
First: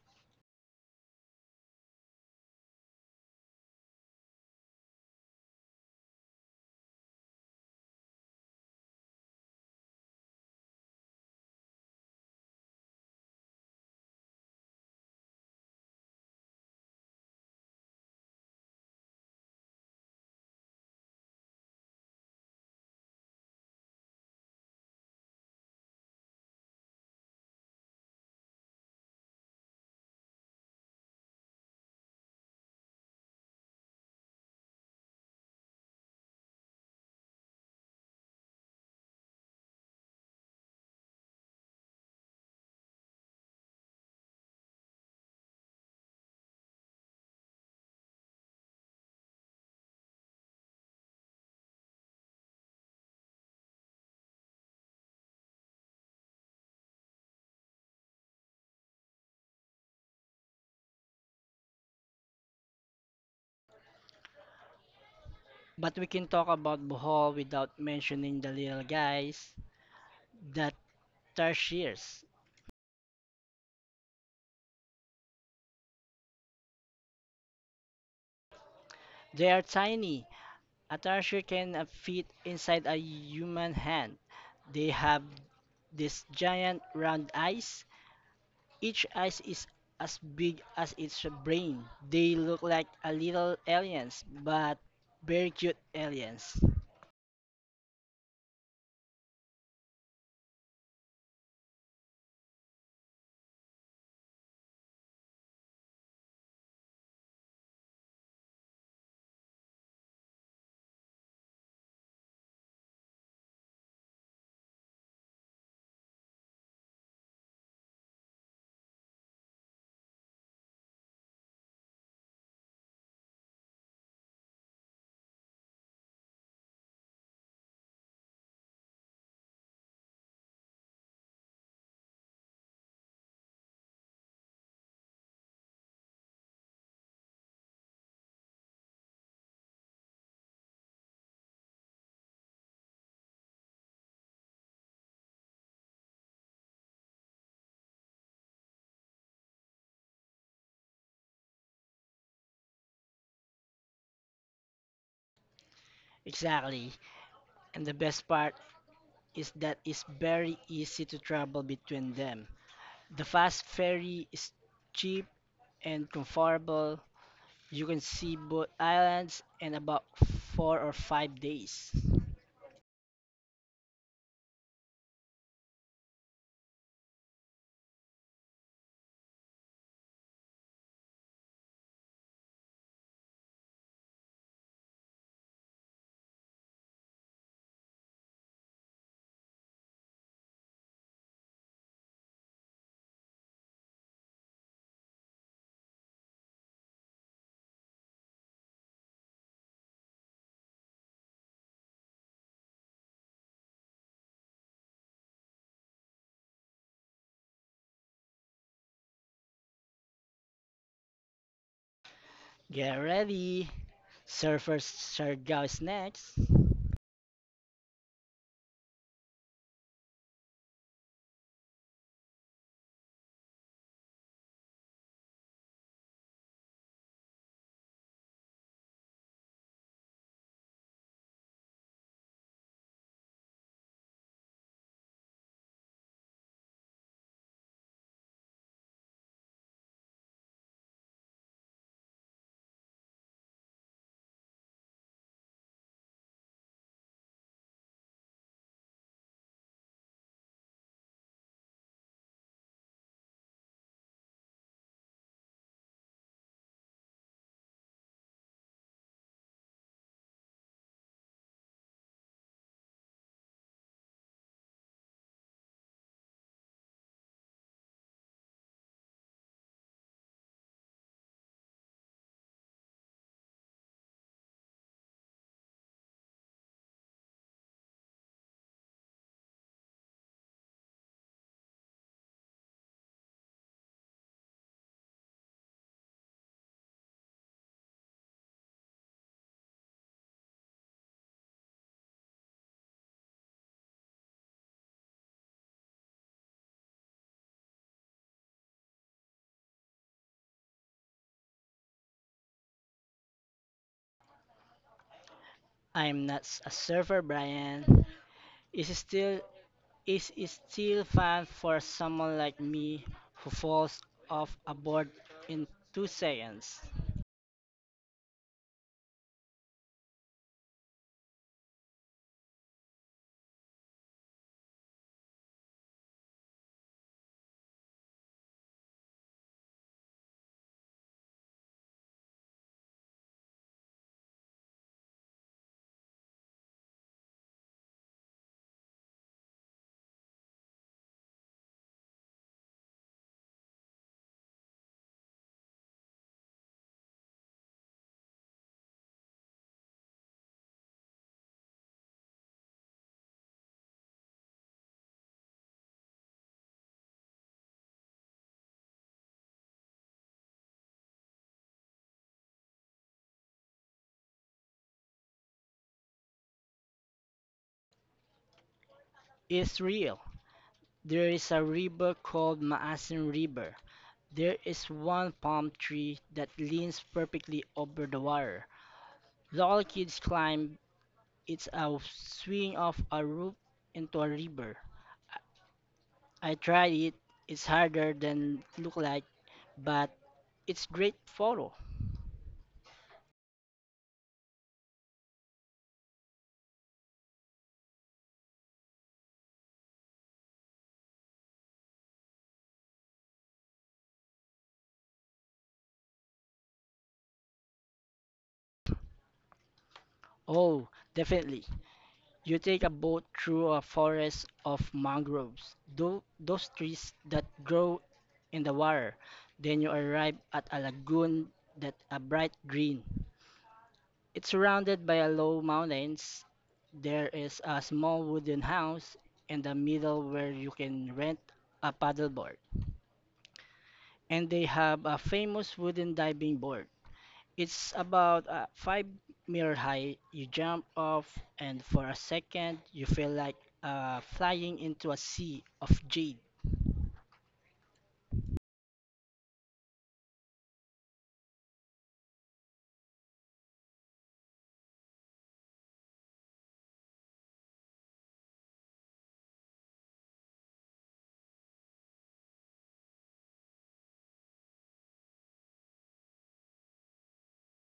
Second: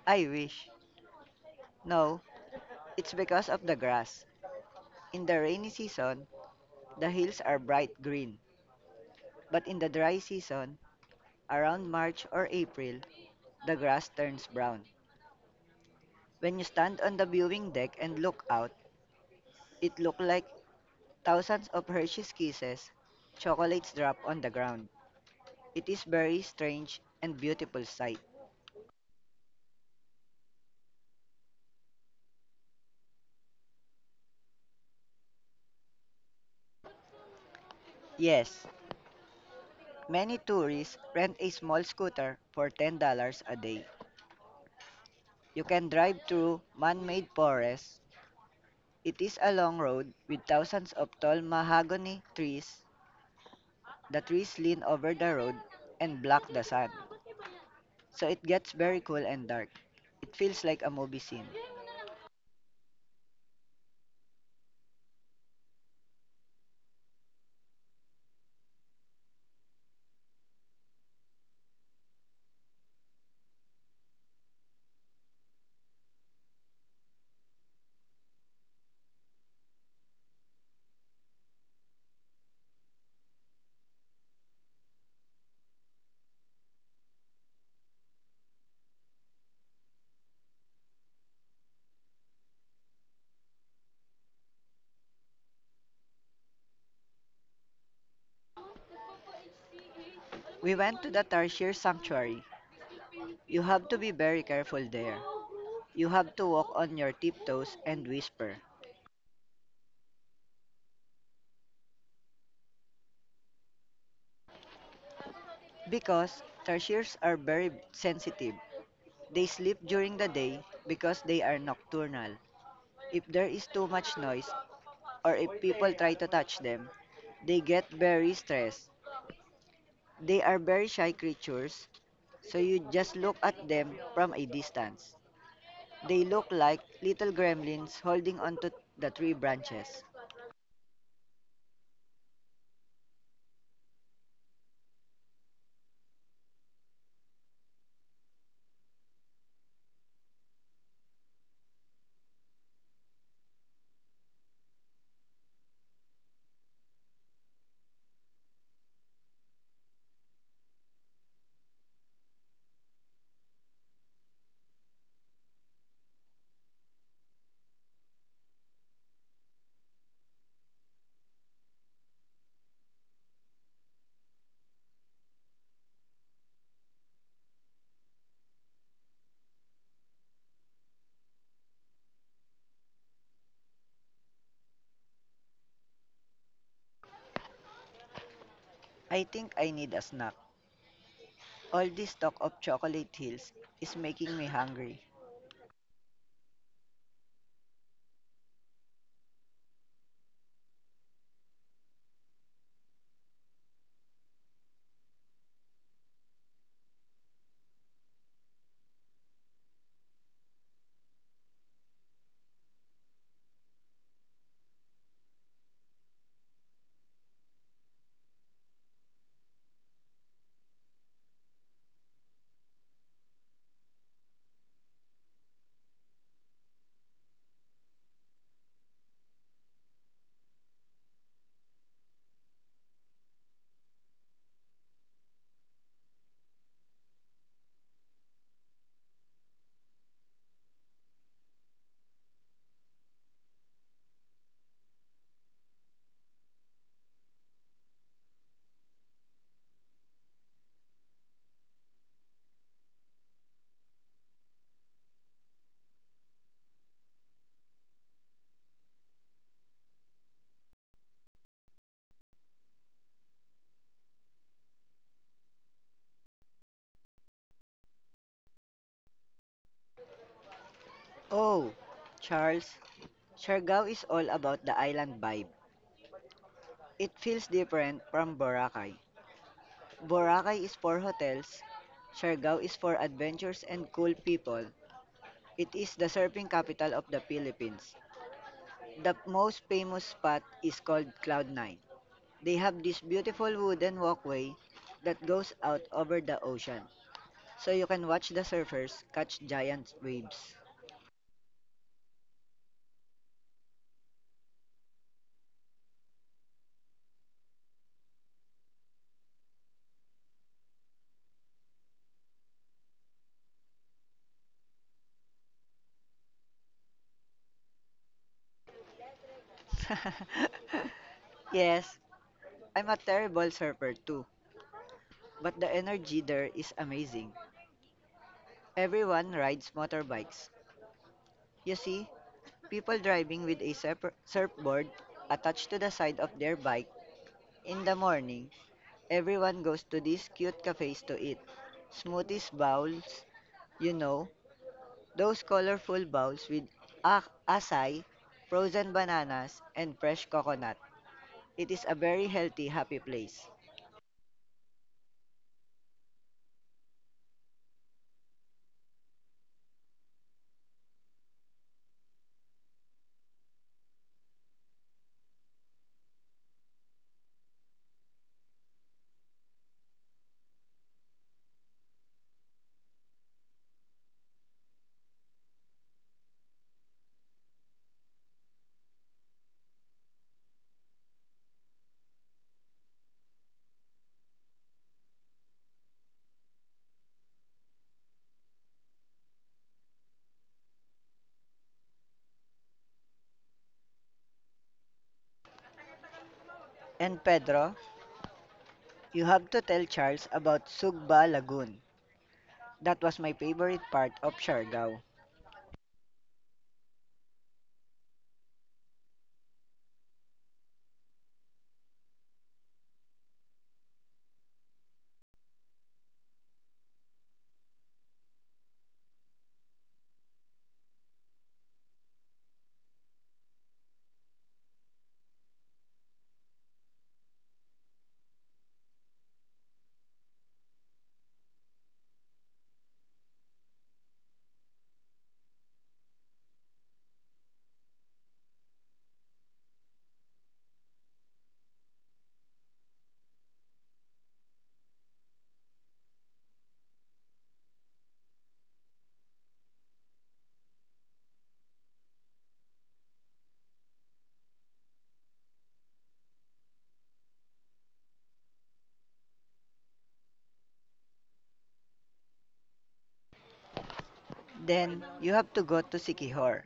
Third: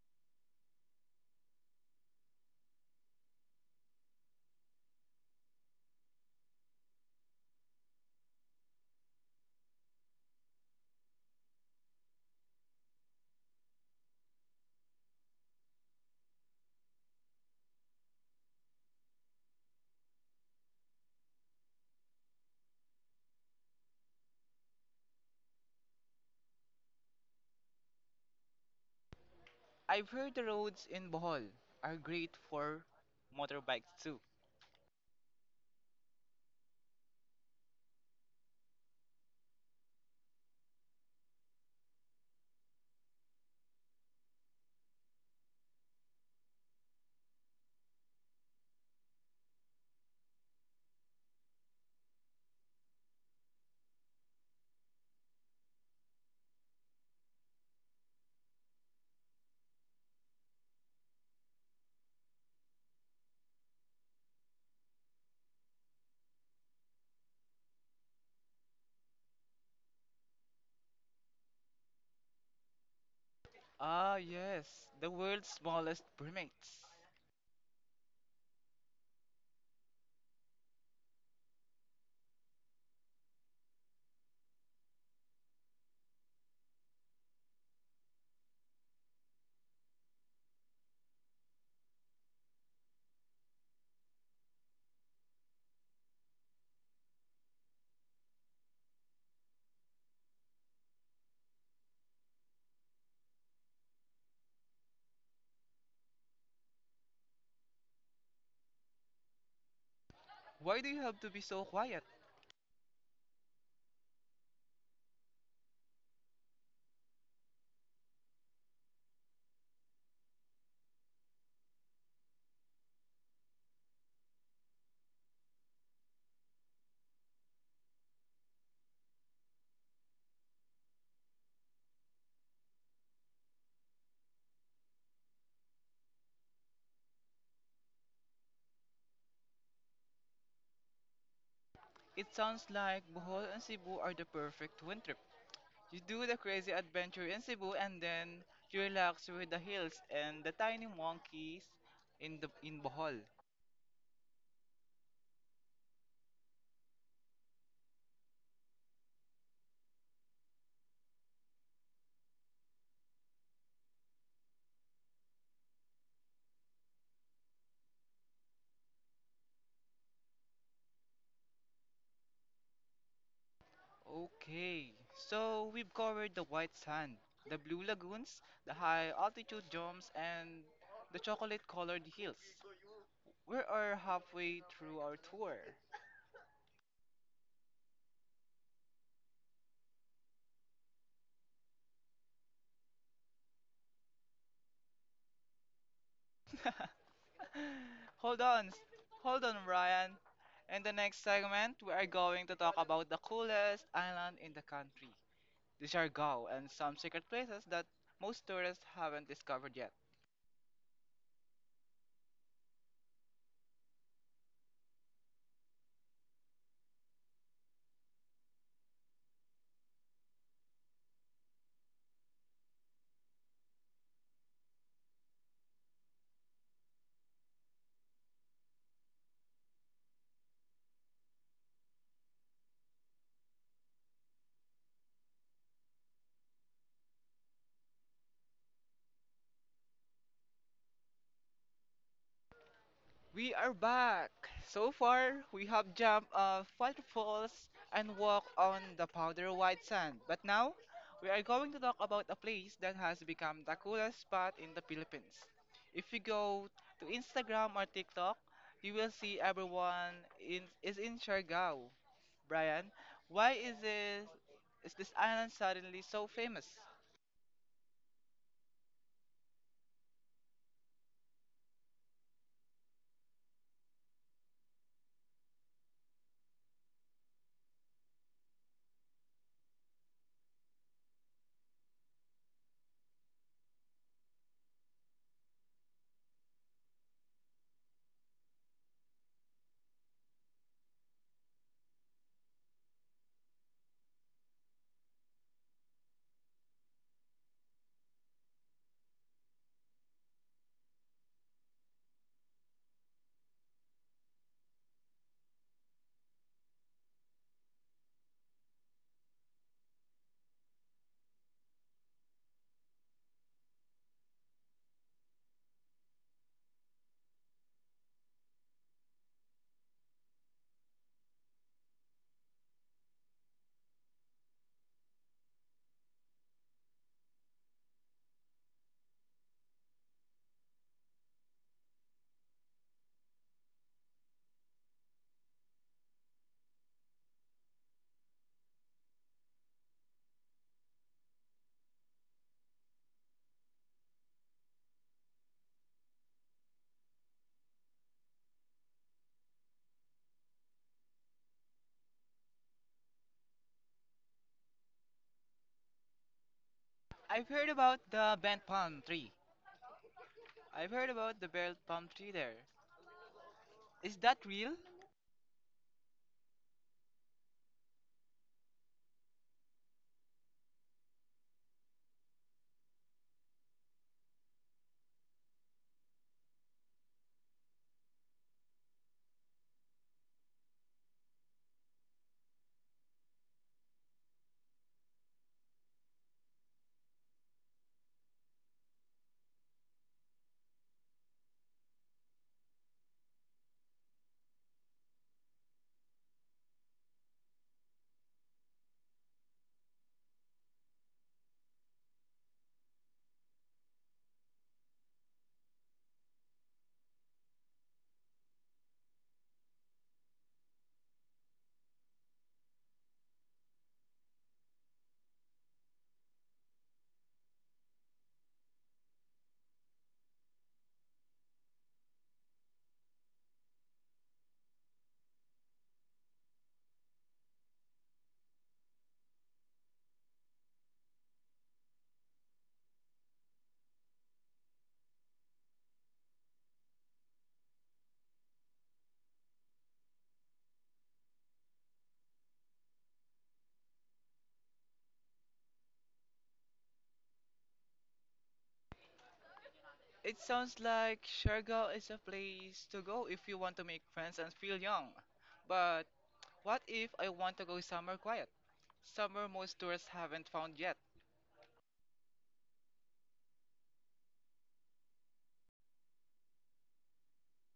Speaker 2: I wish. No, it's because of the grass. In the rainy season, the hills are bright green, but in the dry season, around March or April, the grass turns brown. When you stand on the viewing deck and look out, it look like thousands of Hershey's kisses, chocolates drop on the ground. It is very strange and beautiful sight.
Speaker 1: I've heard the roads in Bohol are great for motorbikes too.
Speaker 2: Yes, many tourists rent a small scooter for $10 a day. You can drive through man-made forests. It is a long road with thousands of tall mahogany trees. The trees lean over the road and block the sun, so it gets very cool and dark. It feels like a movie scene.
Speaker 3: But we can talk about Bohol without mentioning the little guys, the tarsiers.
Speaker 1: Ah, yes, the world's smallest primates.
Speaker 3: They are tiny. A tarsier can fit inside a human hand. They have these giant round eyes. Each eye is as big as its brain. They look like a little aliens, but very cute aliens.
Speaker 2: We went to the Tarshir Sanctuary. You have to be very careful there. You have to walk on your tiptoes and whisper.
Speaker 1: Why do you have to be so quiet?
Speaker 2: Because Tarshirs are very sensitive. They sleep during the day because they are nocturnal. If there is too much noise or if people try to touch them, they get very stressed. They are very shy creatures, so you just look at them from a distance. They look like little gremlins holding onto the tree branches.
Speaker 1: It sounds like Bohol and Cebu are the perfect winter. You do the crazy adventure in Cebu and then you relax with the hills and the tiny monkeys in Bohol.
Speaker 3: Exactly. And the best part is that it's very easy to travel between them. The fast ferry is cheap and comfortable. You can see both islands in about 4 or 5 days.
Speaker 1: Okay, so we've covered the white sand, the blue lagoons, the high altitude jumps, and the chocolate colored hills. We are halfway through our tour.
Speaker 2: I think I need a snack. All this talk of chocolate hills is making me hungry.
Speaker 1: hold on, s- hold on, Ryan. In the next segment, we are going to talk about the coolest island in the country, the Siargao, and some secret places that most tourists haven't discovered yet.
Speaker 3: Get ready. Surfer Sergao is next.
Speaker 1: We are back! So far, we have jumped off waterfalls and walked on the powder white sand. But now, we are going to talk about a place that has become the coolest spot in the Philippines. If you go to Instagram or TikTok, you will see everyone is in Siargao. Brian, why is this, is this island suddenly so famous?
Speaker 2: Oh, Charles, Siargao is all about the island vibe. It feels different from Boracay. Boracay is for hotels, Siargao is for adventures and cool people. It is the surfing capital of the Philippines. The most famous spot is called Cloud Nine. They have this beautiful wooden walkway that goes out over the ocean, so you can watch the surfers catch giant waves.
Speaker 3: I'm not a surfer, Brian. Is still is still fun for someone like me who falls off a board in 2 seconds.
Speaker 2: Yes, I'm a terrible surfer too, but the energy there is amazing. Everyone rides motorbikes. You see people driving with a surfboard attached to the side of their bike. In the morning, everyone goes to these cute cafes to eat smoothies bowls. You know, those colorful bowls with acai, frozen bananas, and fresh coconut. It is a very healthy, happy place.
Speaker 1: I've heard about the bent palm tree. I've heard about the bent palm tree there. Is that real?
Speaker 3: It's real. There is a river called Maasin River. There is one palm tree that leans perfectly over the water. Local kids climb it's a swing off a roof into a river. I tried it. It's harder than look like, but it's great photo.
Speaker 2: And Pedro, you have to tell Charles about Sugba Lagoon. That was my favorite part of Siargao.
Speaker 3: Oh, definitely. You take a boat through a forest of mangroves, those trees that grow in the water. Then you arrive at a lagoon that a bright green. It's surrounded by a low mountains. There is a small wooden house in the middle where you can rent a paddleboard. And they have a famous wooden diving board. It's about a 5 meter high. You jump off, and for a second, you feel like flying into a sea of jade.
Speaker 1: It sounds like Siargao is a place to go if you want to make friends and feel young. But what if I want to go somewhere quiet? Somewhere most tourists haven't found yet.
Speaker 2: Then you have to go to Sikihor.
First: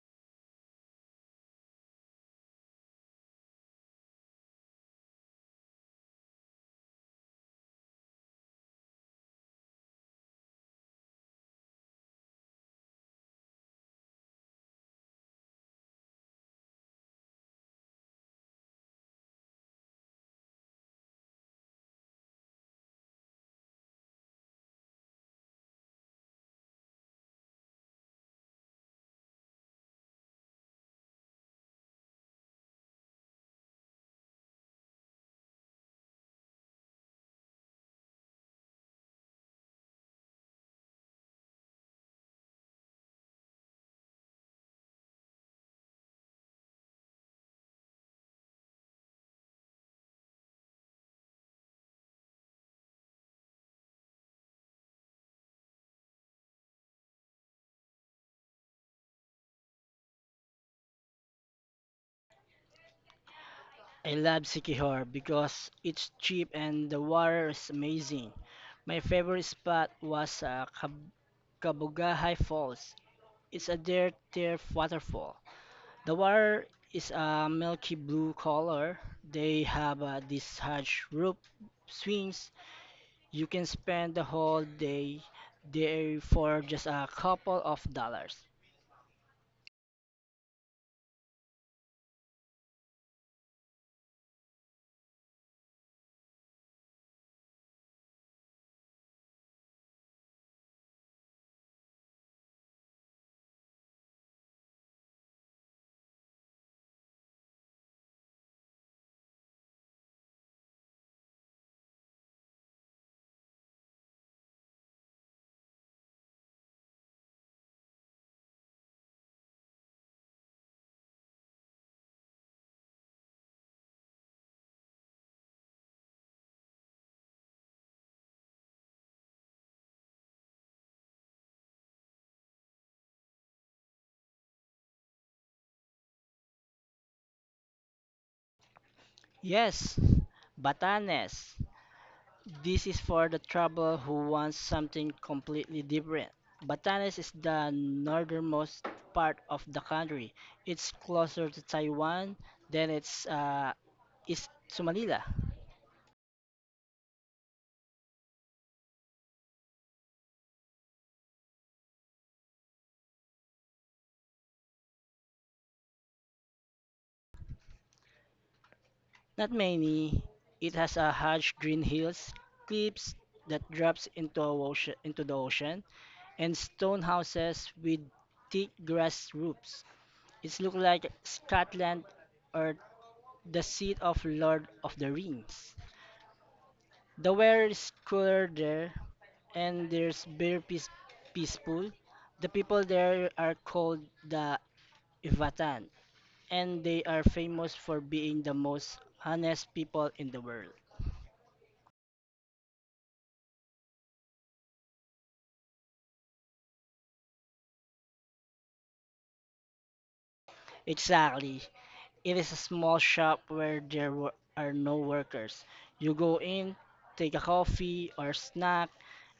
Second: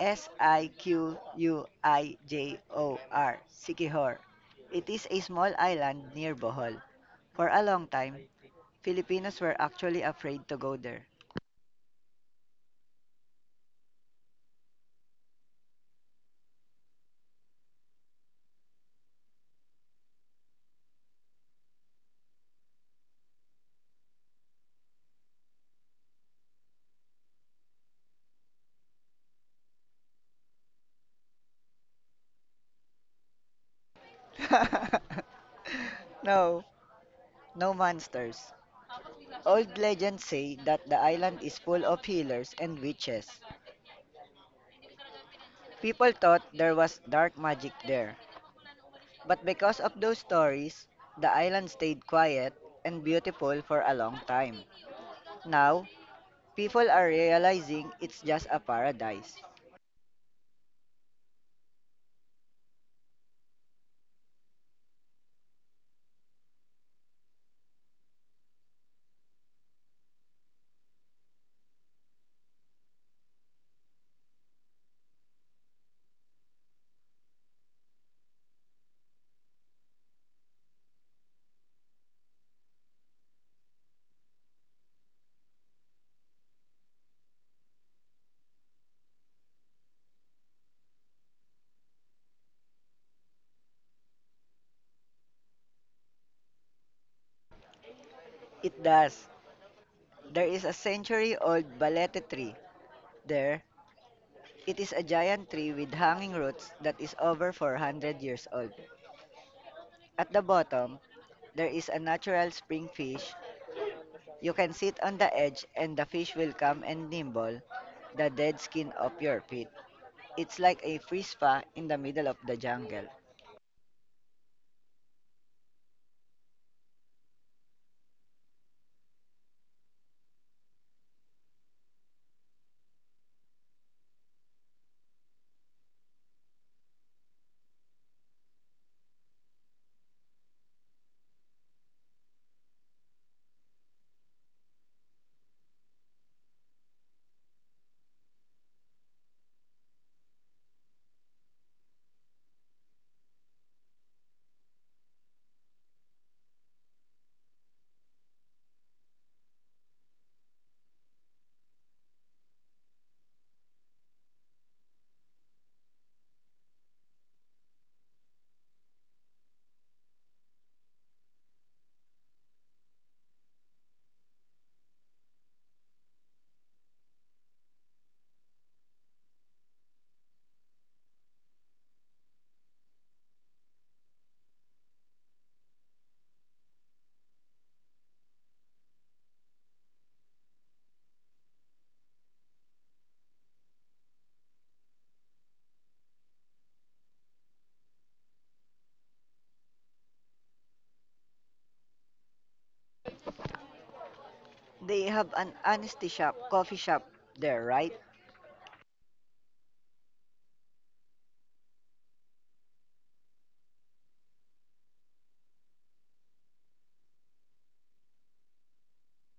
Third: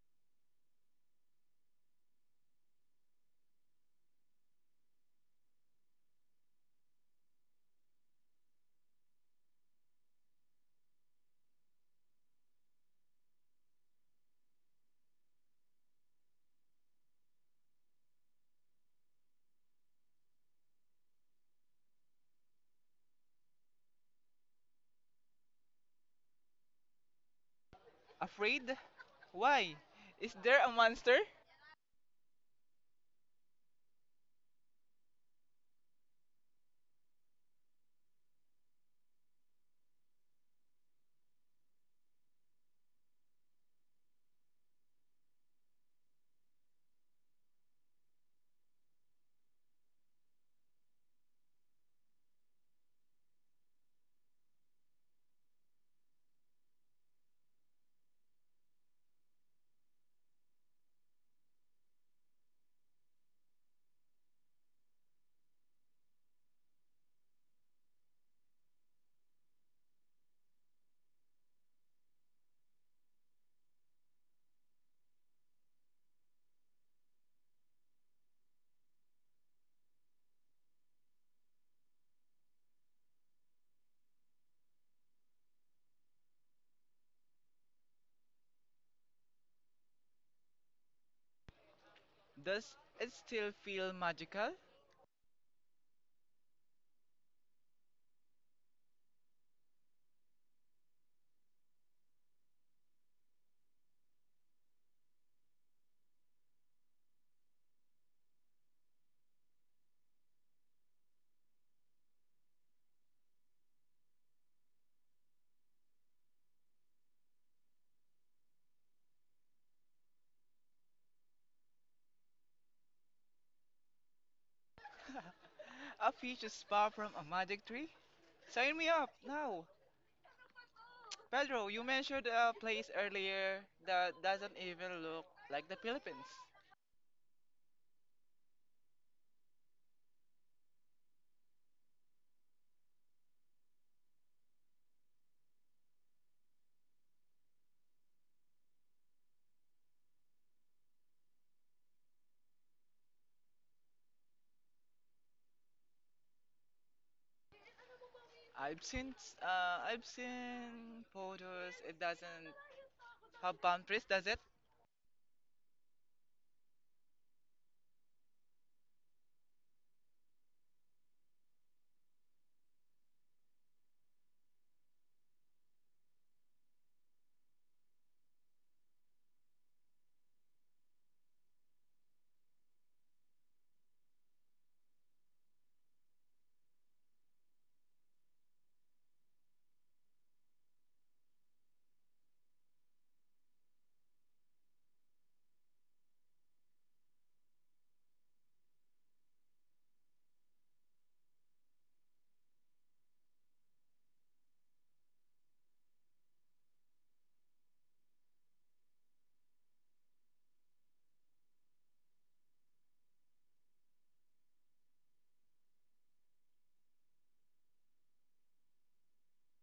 Speaker 2: S I Q U I J O R, Sikihor. It is a small island near Bohol. For a long time, Filipinos were actually afraid to go there.
Speaker 1: Afraid? Why? Is there a monster?
Speaker 2: No, no monsters. Old legends say that the island is full of healers and witches. People thought there was dark magic there. But because of those stories, the island stayed quiet and beautiful for a long time. Now, people are realizing it's just a paradise.
Speaker 3: I love Sikihor because it's cheap and the water is amazing. My favorite spot was Kabugahay Falls. It's a dirt turf waterfall. The water is a milky blue color. They have these huge roof swings. You can spend the whole day there for just a couple of dollars.
Speaker 1: Does it still feel magical?
Speaker 2: It does. There is a century old balete tree there. It is a giant tree with hanging roots that is over 400 years old. At the bottom, there is a natural spring fish. You can sit on the edge and the fish will come and nibble the dead skin of your feet. It's like a free spa in the middle of the jungle.
Speaker 1: A peach spa from a magic tree? Sign me up now! Pedro, you mentioned a place earlier that doesn't even look like the Philippines.
Speaker 3: Yes, Batanes. This is for the traveler who wants something completely different. Batanes is the northernmost part of the country. It's closer to Taiwan than it's is to Manila.
Speaker 1: I've seen photos. It doesn't have boundaries, does it?
Speaker 3: Not many. It has a huge green hills, cliffs that drops into the ocean, and stone houses with thick grass roofs. It looks like Scotland or the seat of Lord of the Rings. The weather is cooler there, and there's peaceful. The people there are called the Ivatan, and they are famous for being the most honest people in the world.
Speaker 2: They have an honesty shop, coffee shop there, right?
Speaker 3: Exactly. It is a small shop where are no workers. You go in, take a coffee or snack,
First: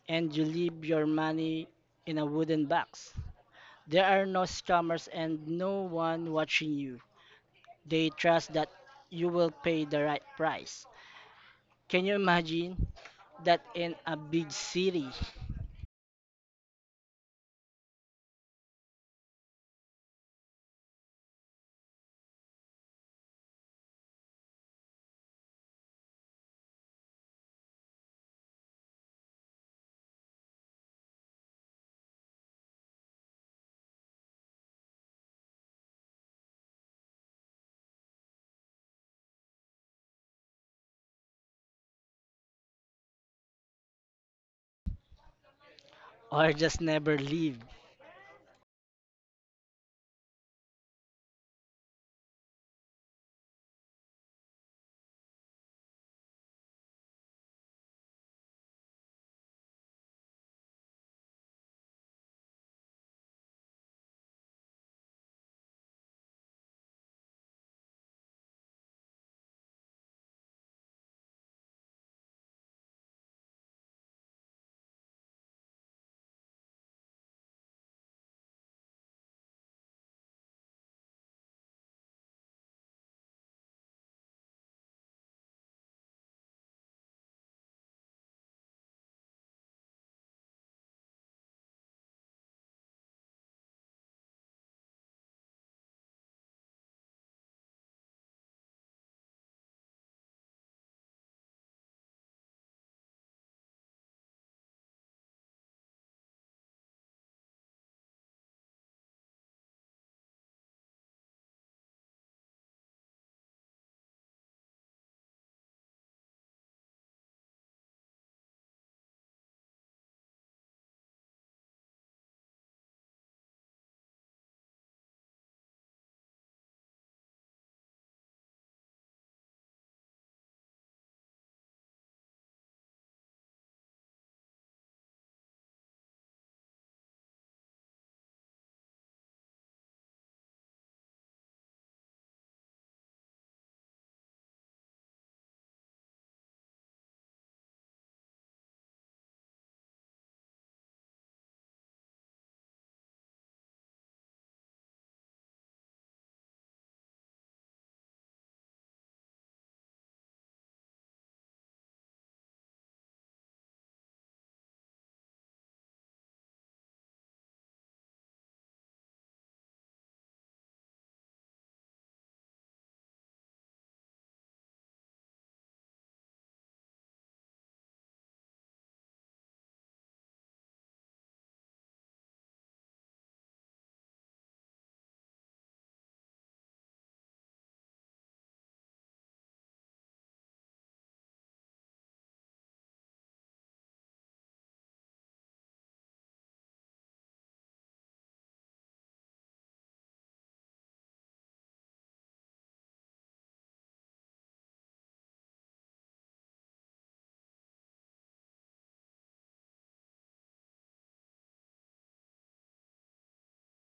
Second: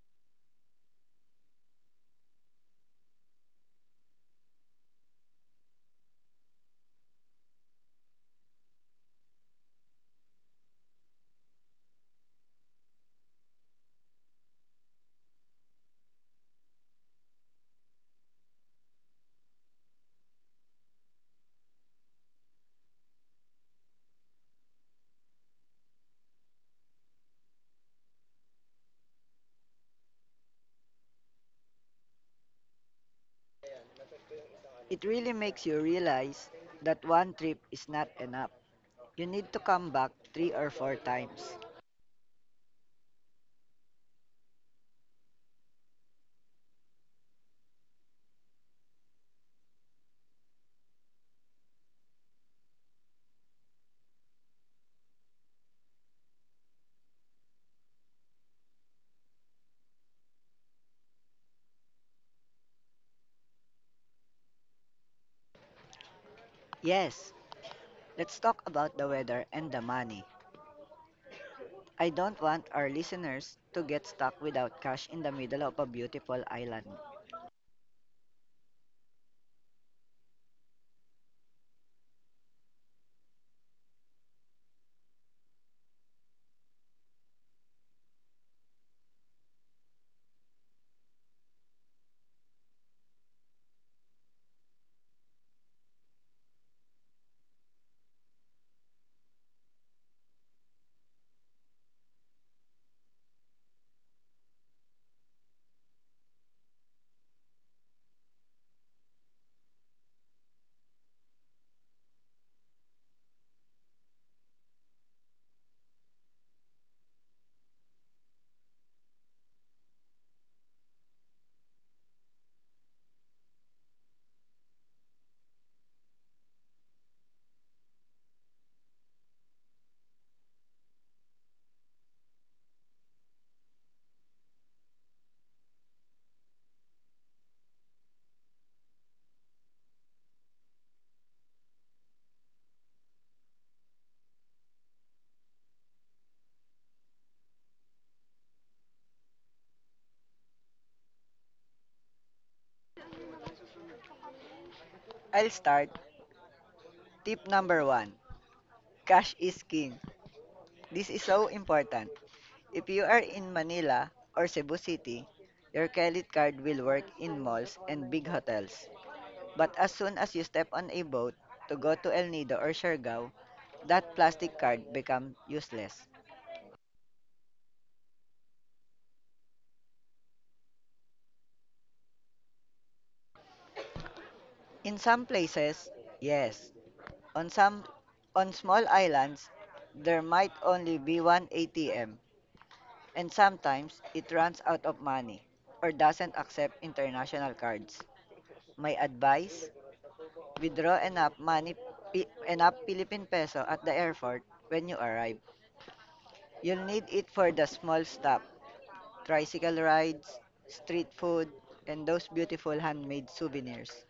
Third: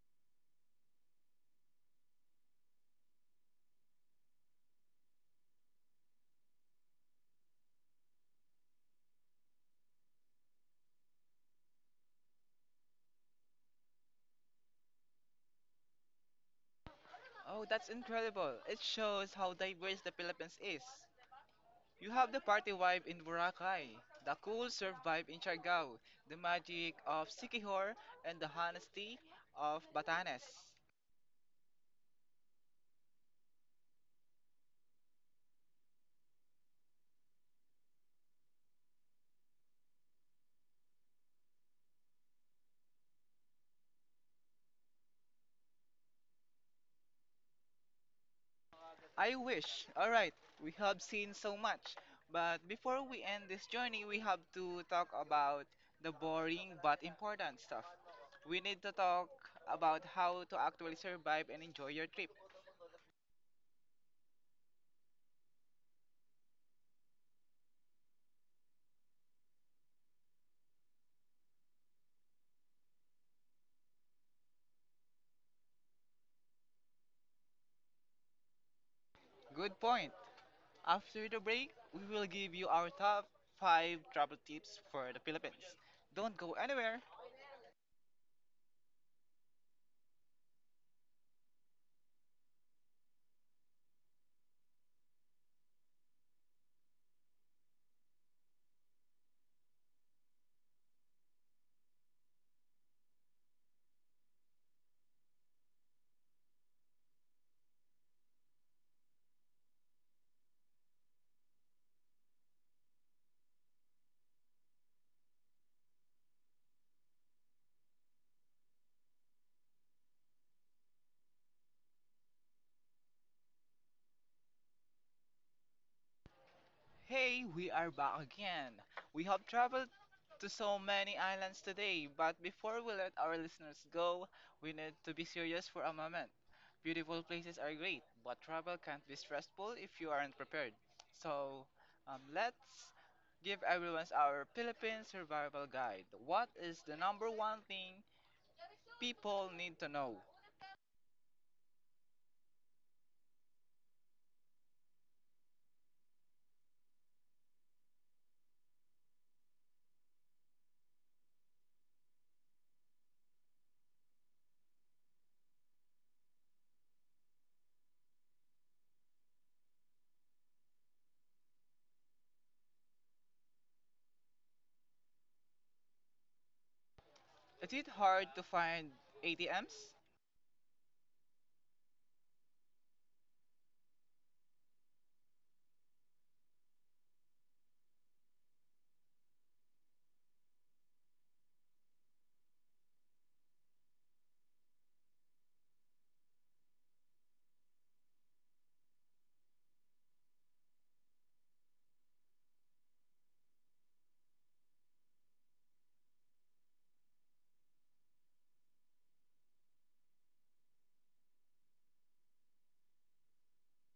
Speaker 3: and you leave your money in a wooden box. There are no scammers and no one watching you. They trust that you will pay the right price. Can you imagine that in a big city
Speaker 1: Oh, that's incredible. It shows how diverse the Philippines is. You have the party vibe in Boracay, the cool surf vibe in Siargao, the magic of Sikihor, and the honesty of Batanes.
Speaker 2: It really makes you realize that one trip is not enough. You need to come back three or four times.
Speaker 3: or just never leave?
Speaker 1: I wish. Alright, we have seen so much. But before we end this journey, we have to talk about the boring but important stuff. We need to talk about how to actually survive and enjoy your trip.
Speaker 2: Yes, let's talk about the weather and the money. I don't want our listeners to get stuck without cash in the middle of a beautiful island.
Speaker 1: Good point. After the break, we will give you our top 5 travel tips for the Philippines. Don't go anywhere. Hey, we are back again. We have traveled to so many islands today, but before we let our listeners go, we need to be serious for a moment. Beautiful places are great, but travel can't be stressful if you aren't prepared. So, let's give everyone our Philippine survival guide. What is the number one thing people need to know?
Speaker 2: I'll start. Tip number one: cash is king. This is so important. If you are in Manila or Cebu City, your credit card will work in malls and big hotels. But as soon as you step on a boat to go to El Nido or Siargao, that plastic card becomes useless.
Speaker 1: Is it hard to find ATMs?
Speaker 2: In some places, yes. On some on small islands, there might only be one ATM, and sometimes it runs out of money or doesn't accept international cards. My advice, withdraw enough money, enough Philippine peso at the airport when you arrive. You'll need it for the small stop, tricycle rides, street food, and those beautiful handmade souvenirs.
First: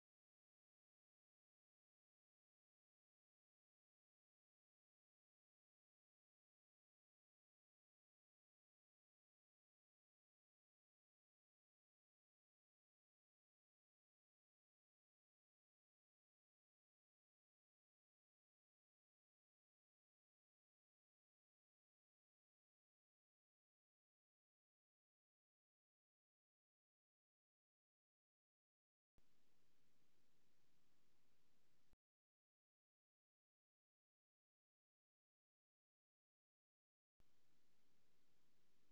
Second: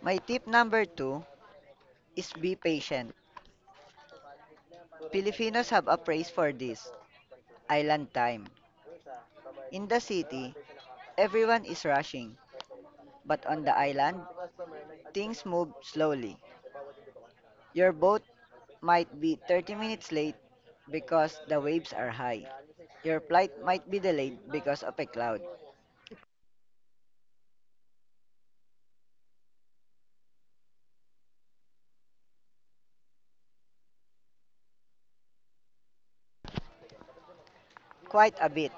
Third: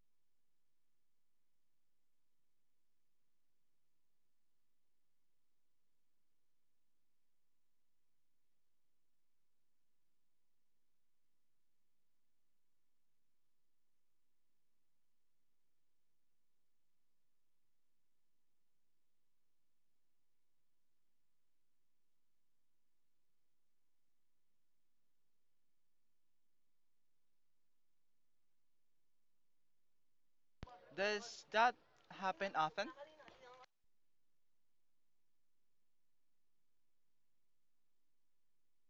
Speaker 2: My tip number two is be patient. Filipinos have a phrase for this, island time. In the city, everyone is rushing, but on the island, things move slowly. Your boat might be 30 minutes late because the waves are high. Your flight might be delayed because of a cloud.
Speaker 1: Does that happen often?
Speaker 2: Quite a bit,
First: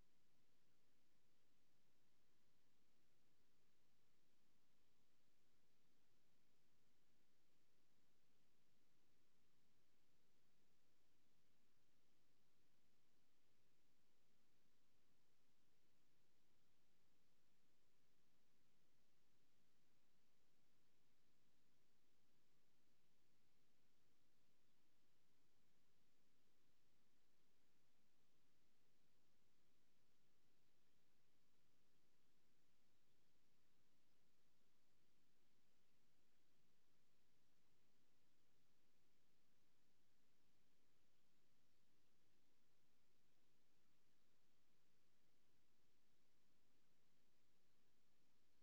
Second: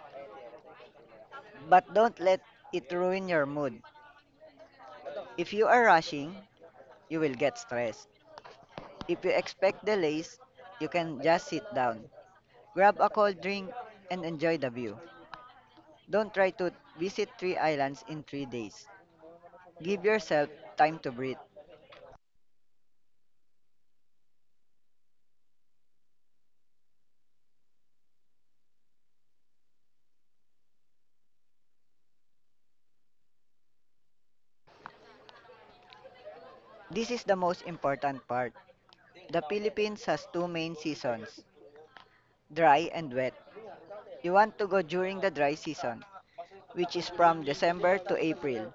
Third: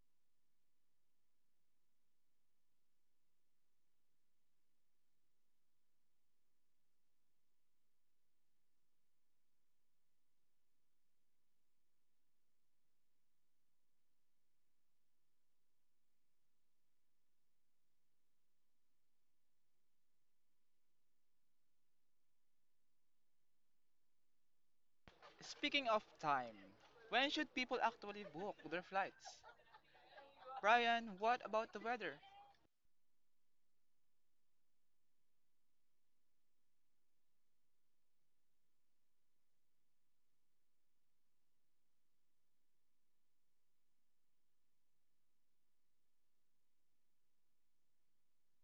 Speaker 2: but don't let it ruin your mood. If you are rushing, you will get stressed. If you expect delays, you can just sit down, grab a cold drink, and enjoy the view. Don't try to visit three islands in 3 days. Give yourself time to breathe.
Speaker 1: Speaking of time, when should people actually book their flights? Brian, what about the weather?
Speaker 2: This is the most important part. The Philippines has two main seasons, dry and wet. You want to go during the dry season, which is from December to April.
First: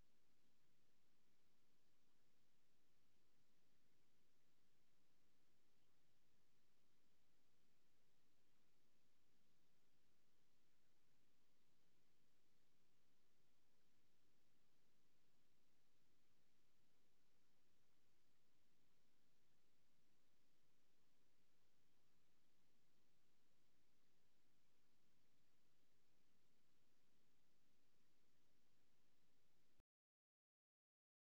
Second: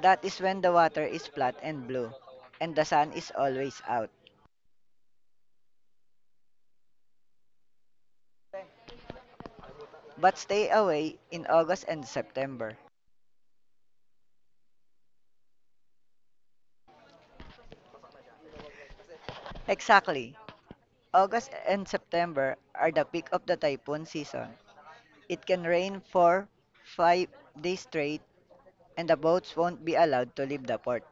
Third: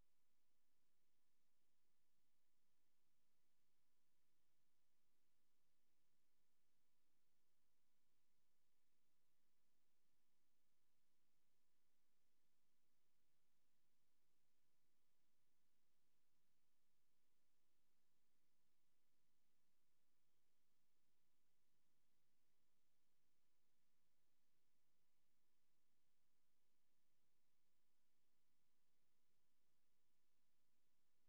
Speaker 2: That is when the water is flat and blue, and the sun is always out. But stay away in August and September. Exactly. August and September are the peak of the typhoon season. It can rain for 5 days straight, and the boats won't be allowed to leave the port.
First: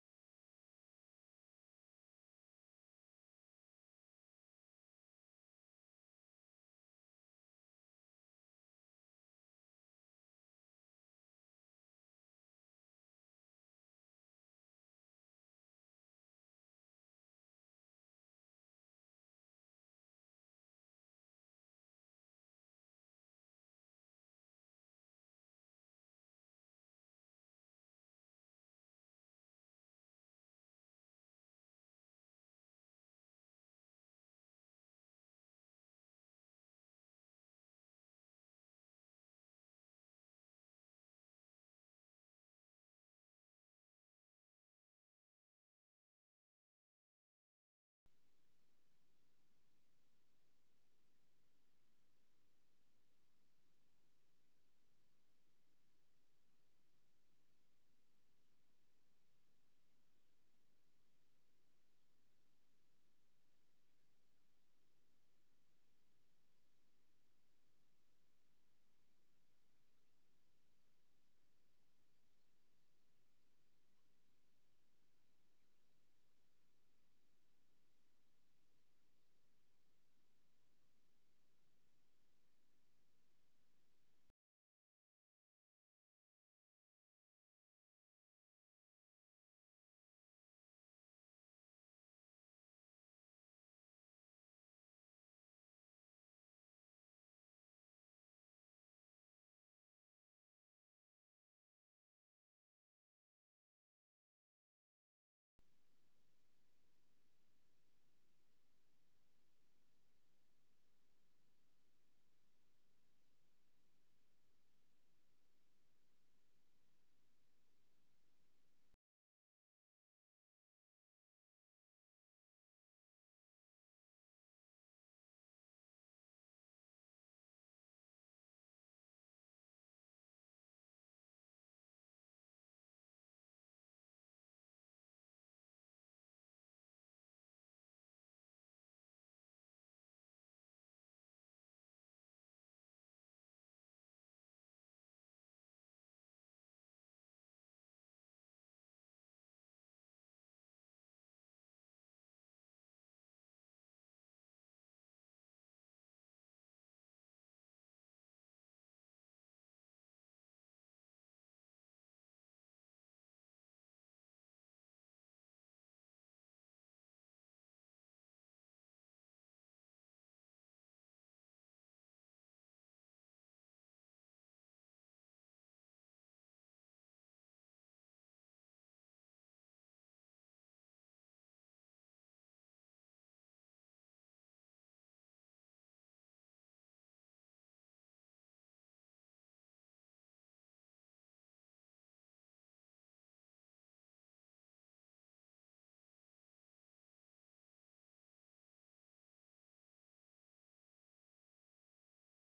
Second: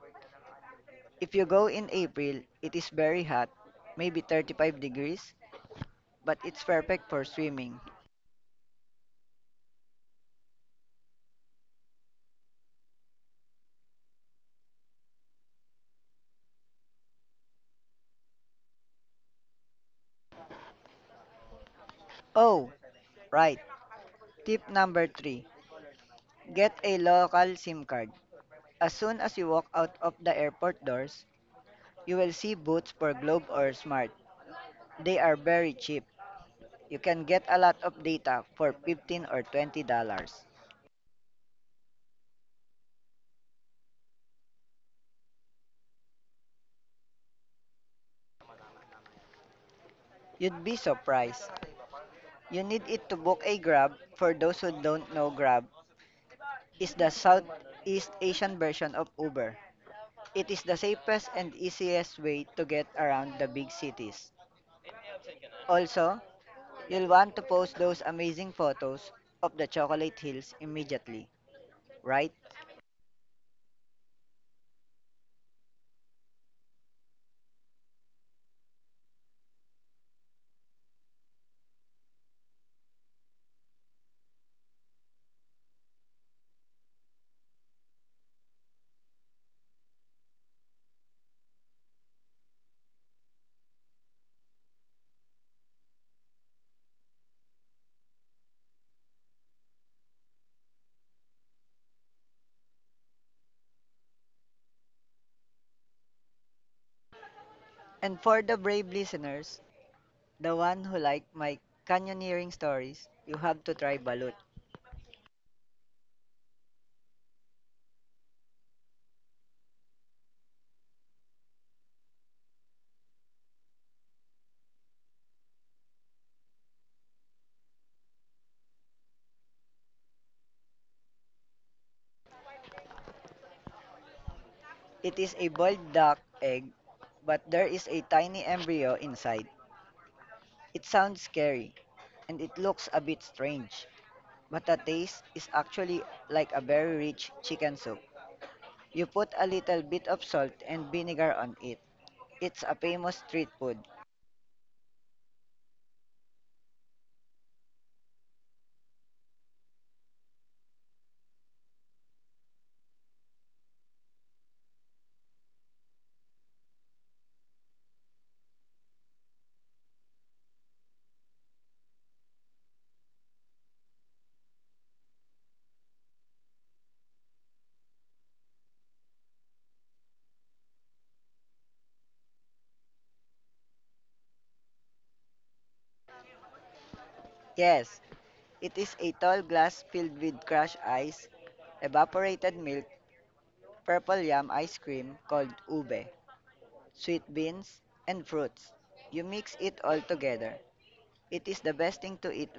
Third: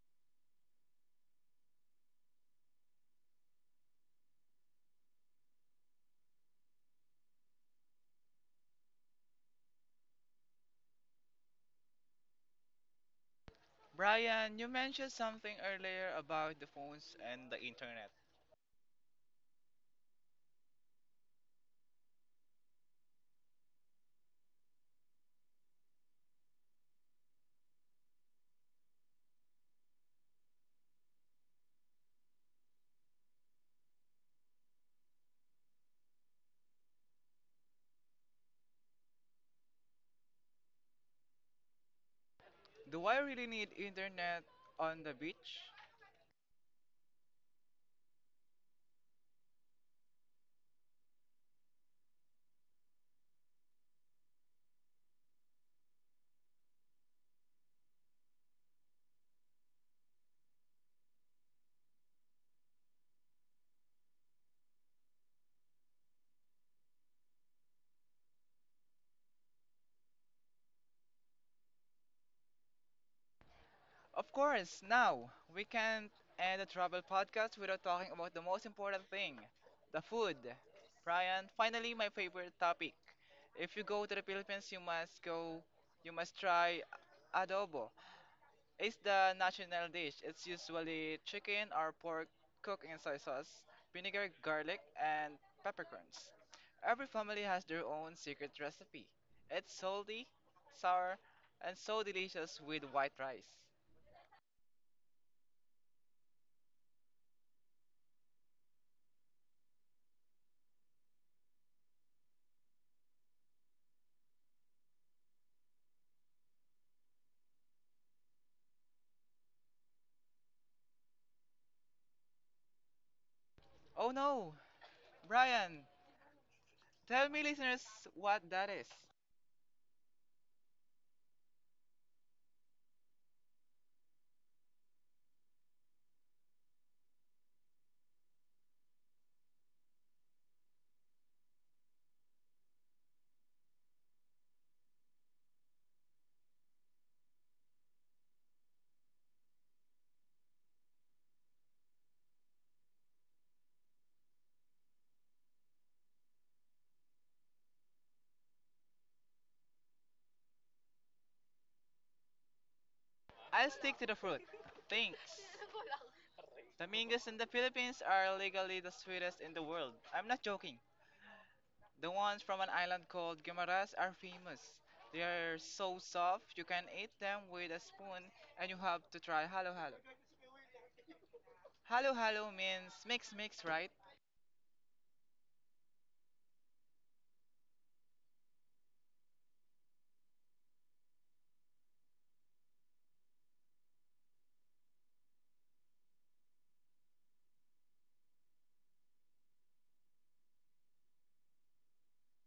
Speaker 2: If you go in April, it is very hot, maybe 35 degrees, but it's perfect for swimming.
Speaker 1: Brian, you mentioned something earlier about the phones and the internet.
Speaker 2: Oh, right. Tip number three, get a local SIM card. As soon as you walk out of the airport doors, you will see booths for Globe or Smart. They are very cheap. You can get a lot of data for 15 or $20.
Speaker 1: Do I really need internet on the beach?
Speaker 2: You'd be surprised. You need it to book a Grab. For those who don't know, Grab is the Southeast Asian version of Uber. It is the safest and easiest way to get around the big cities. Also, you'll want to post those amazing photos of the chocolate hills immediately, right?
Speaker 1: Of course, now we can't end a travel podcast without talking about the most important thing, the food. Brian, finally, my favorite topic. If you go to the Philippines, you must try adobo. It's the national dish. It's usually chicken or pork cooked in soy sauce, vinegar, garlic, and peppercorns. Every family has their own secret recipe. It's salty, sour, and so delicious with white rice.
Speaker 2: And for the brave listeners, the one who like my canyoneering stories, you have to try balut.
Speaker 1: Oh no! Brian, tell me, listeners, what that is.
Speaker 2: It is a boiled duck egg, but there is a tiny embryo inside. It sounds scary, and it looks a bit strange, but the taste is actually like a very rich chicken soup. You put a little bit of salt and vinegar on it. It's a famous street food.
Speaker 1: I'll stick to the fruit. Thanks. Tamingos in the Philippines are legally the sweetest in the world. I'm not joking. The ones from an island called Guimaras are famous. They are so soft, you can eat them with a spoon and you have to try halo halo. Halo halo means mix mix, right?
Speaker 2: Yes, it is a tall glass filled with crushed ice, evaporated milk, purple yam ice cream called ube, sweet beans, and fruits. You mix it all together. It is the best thing to eat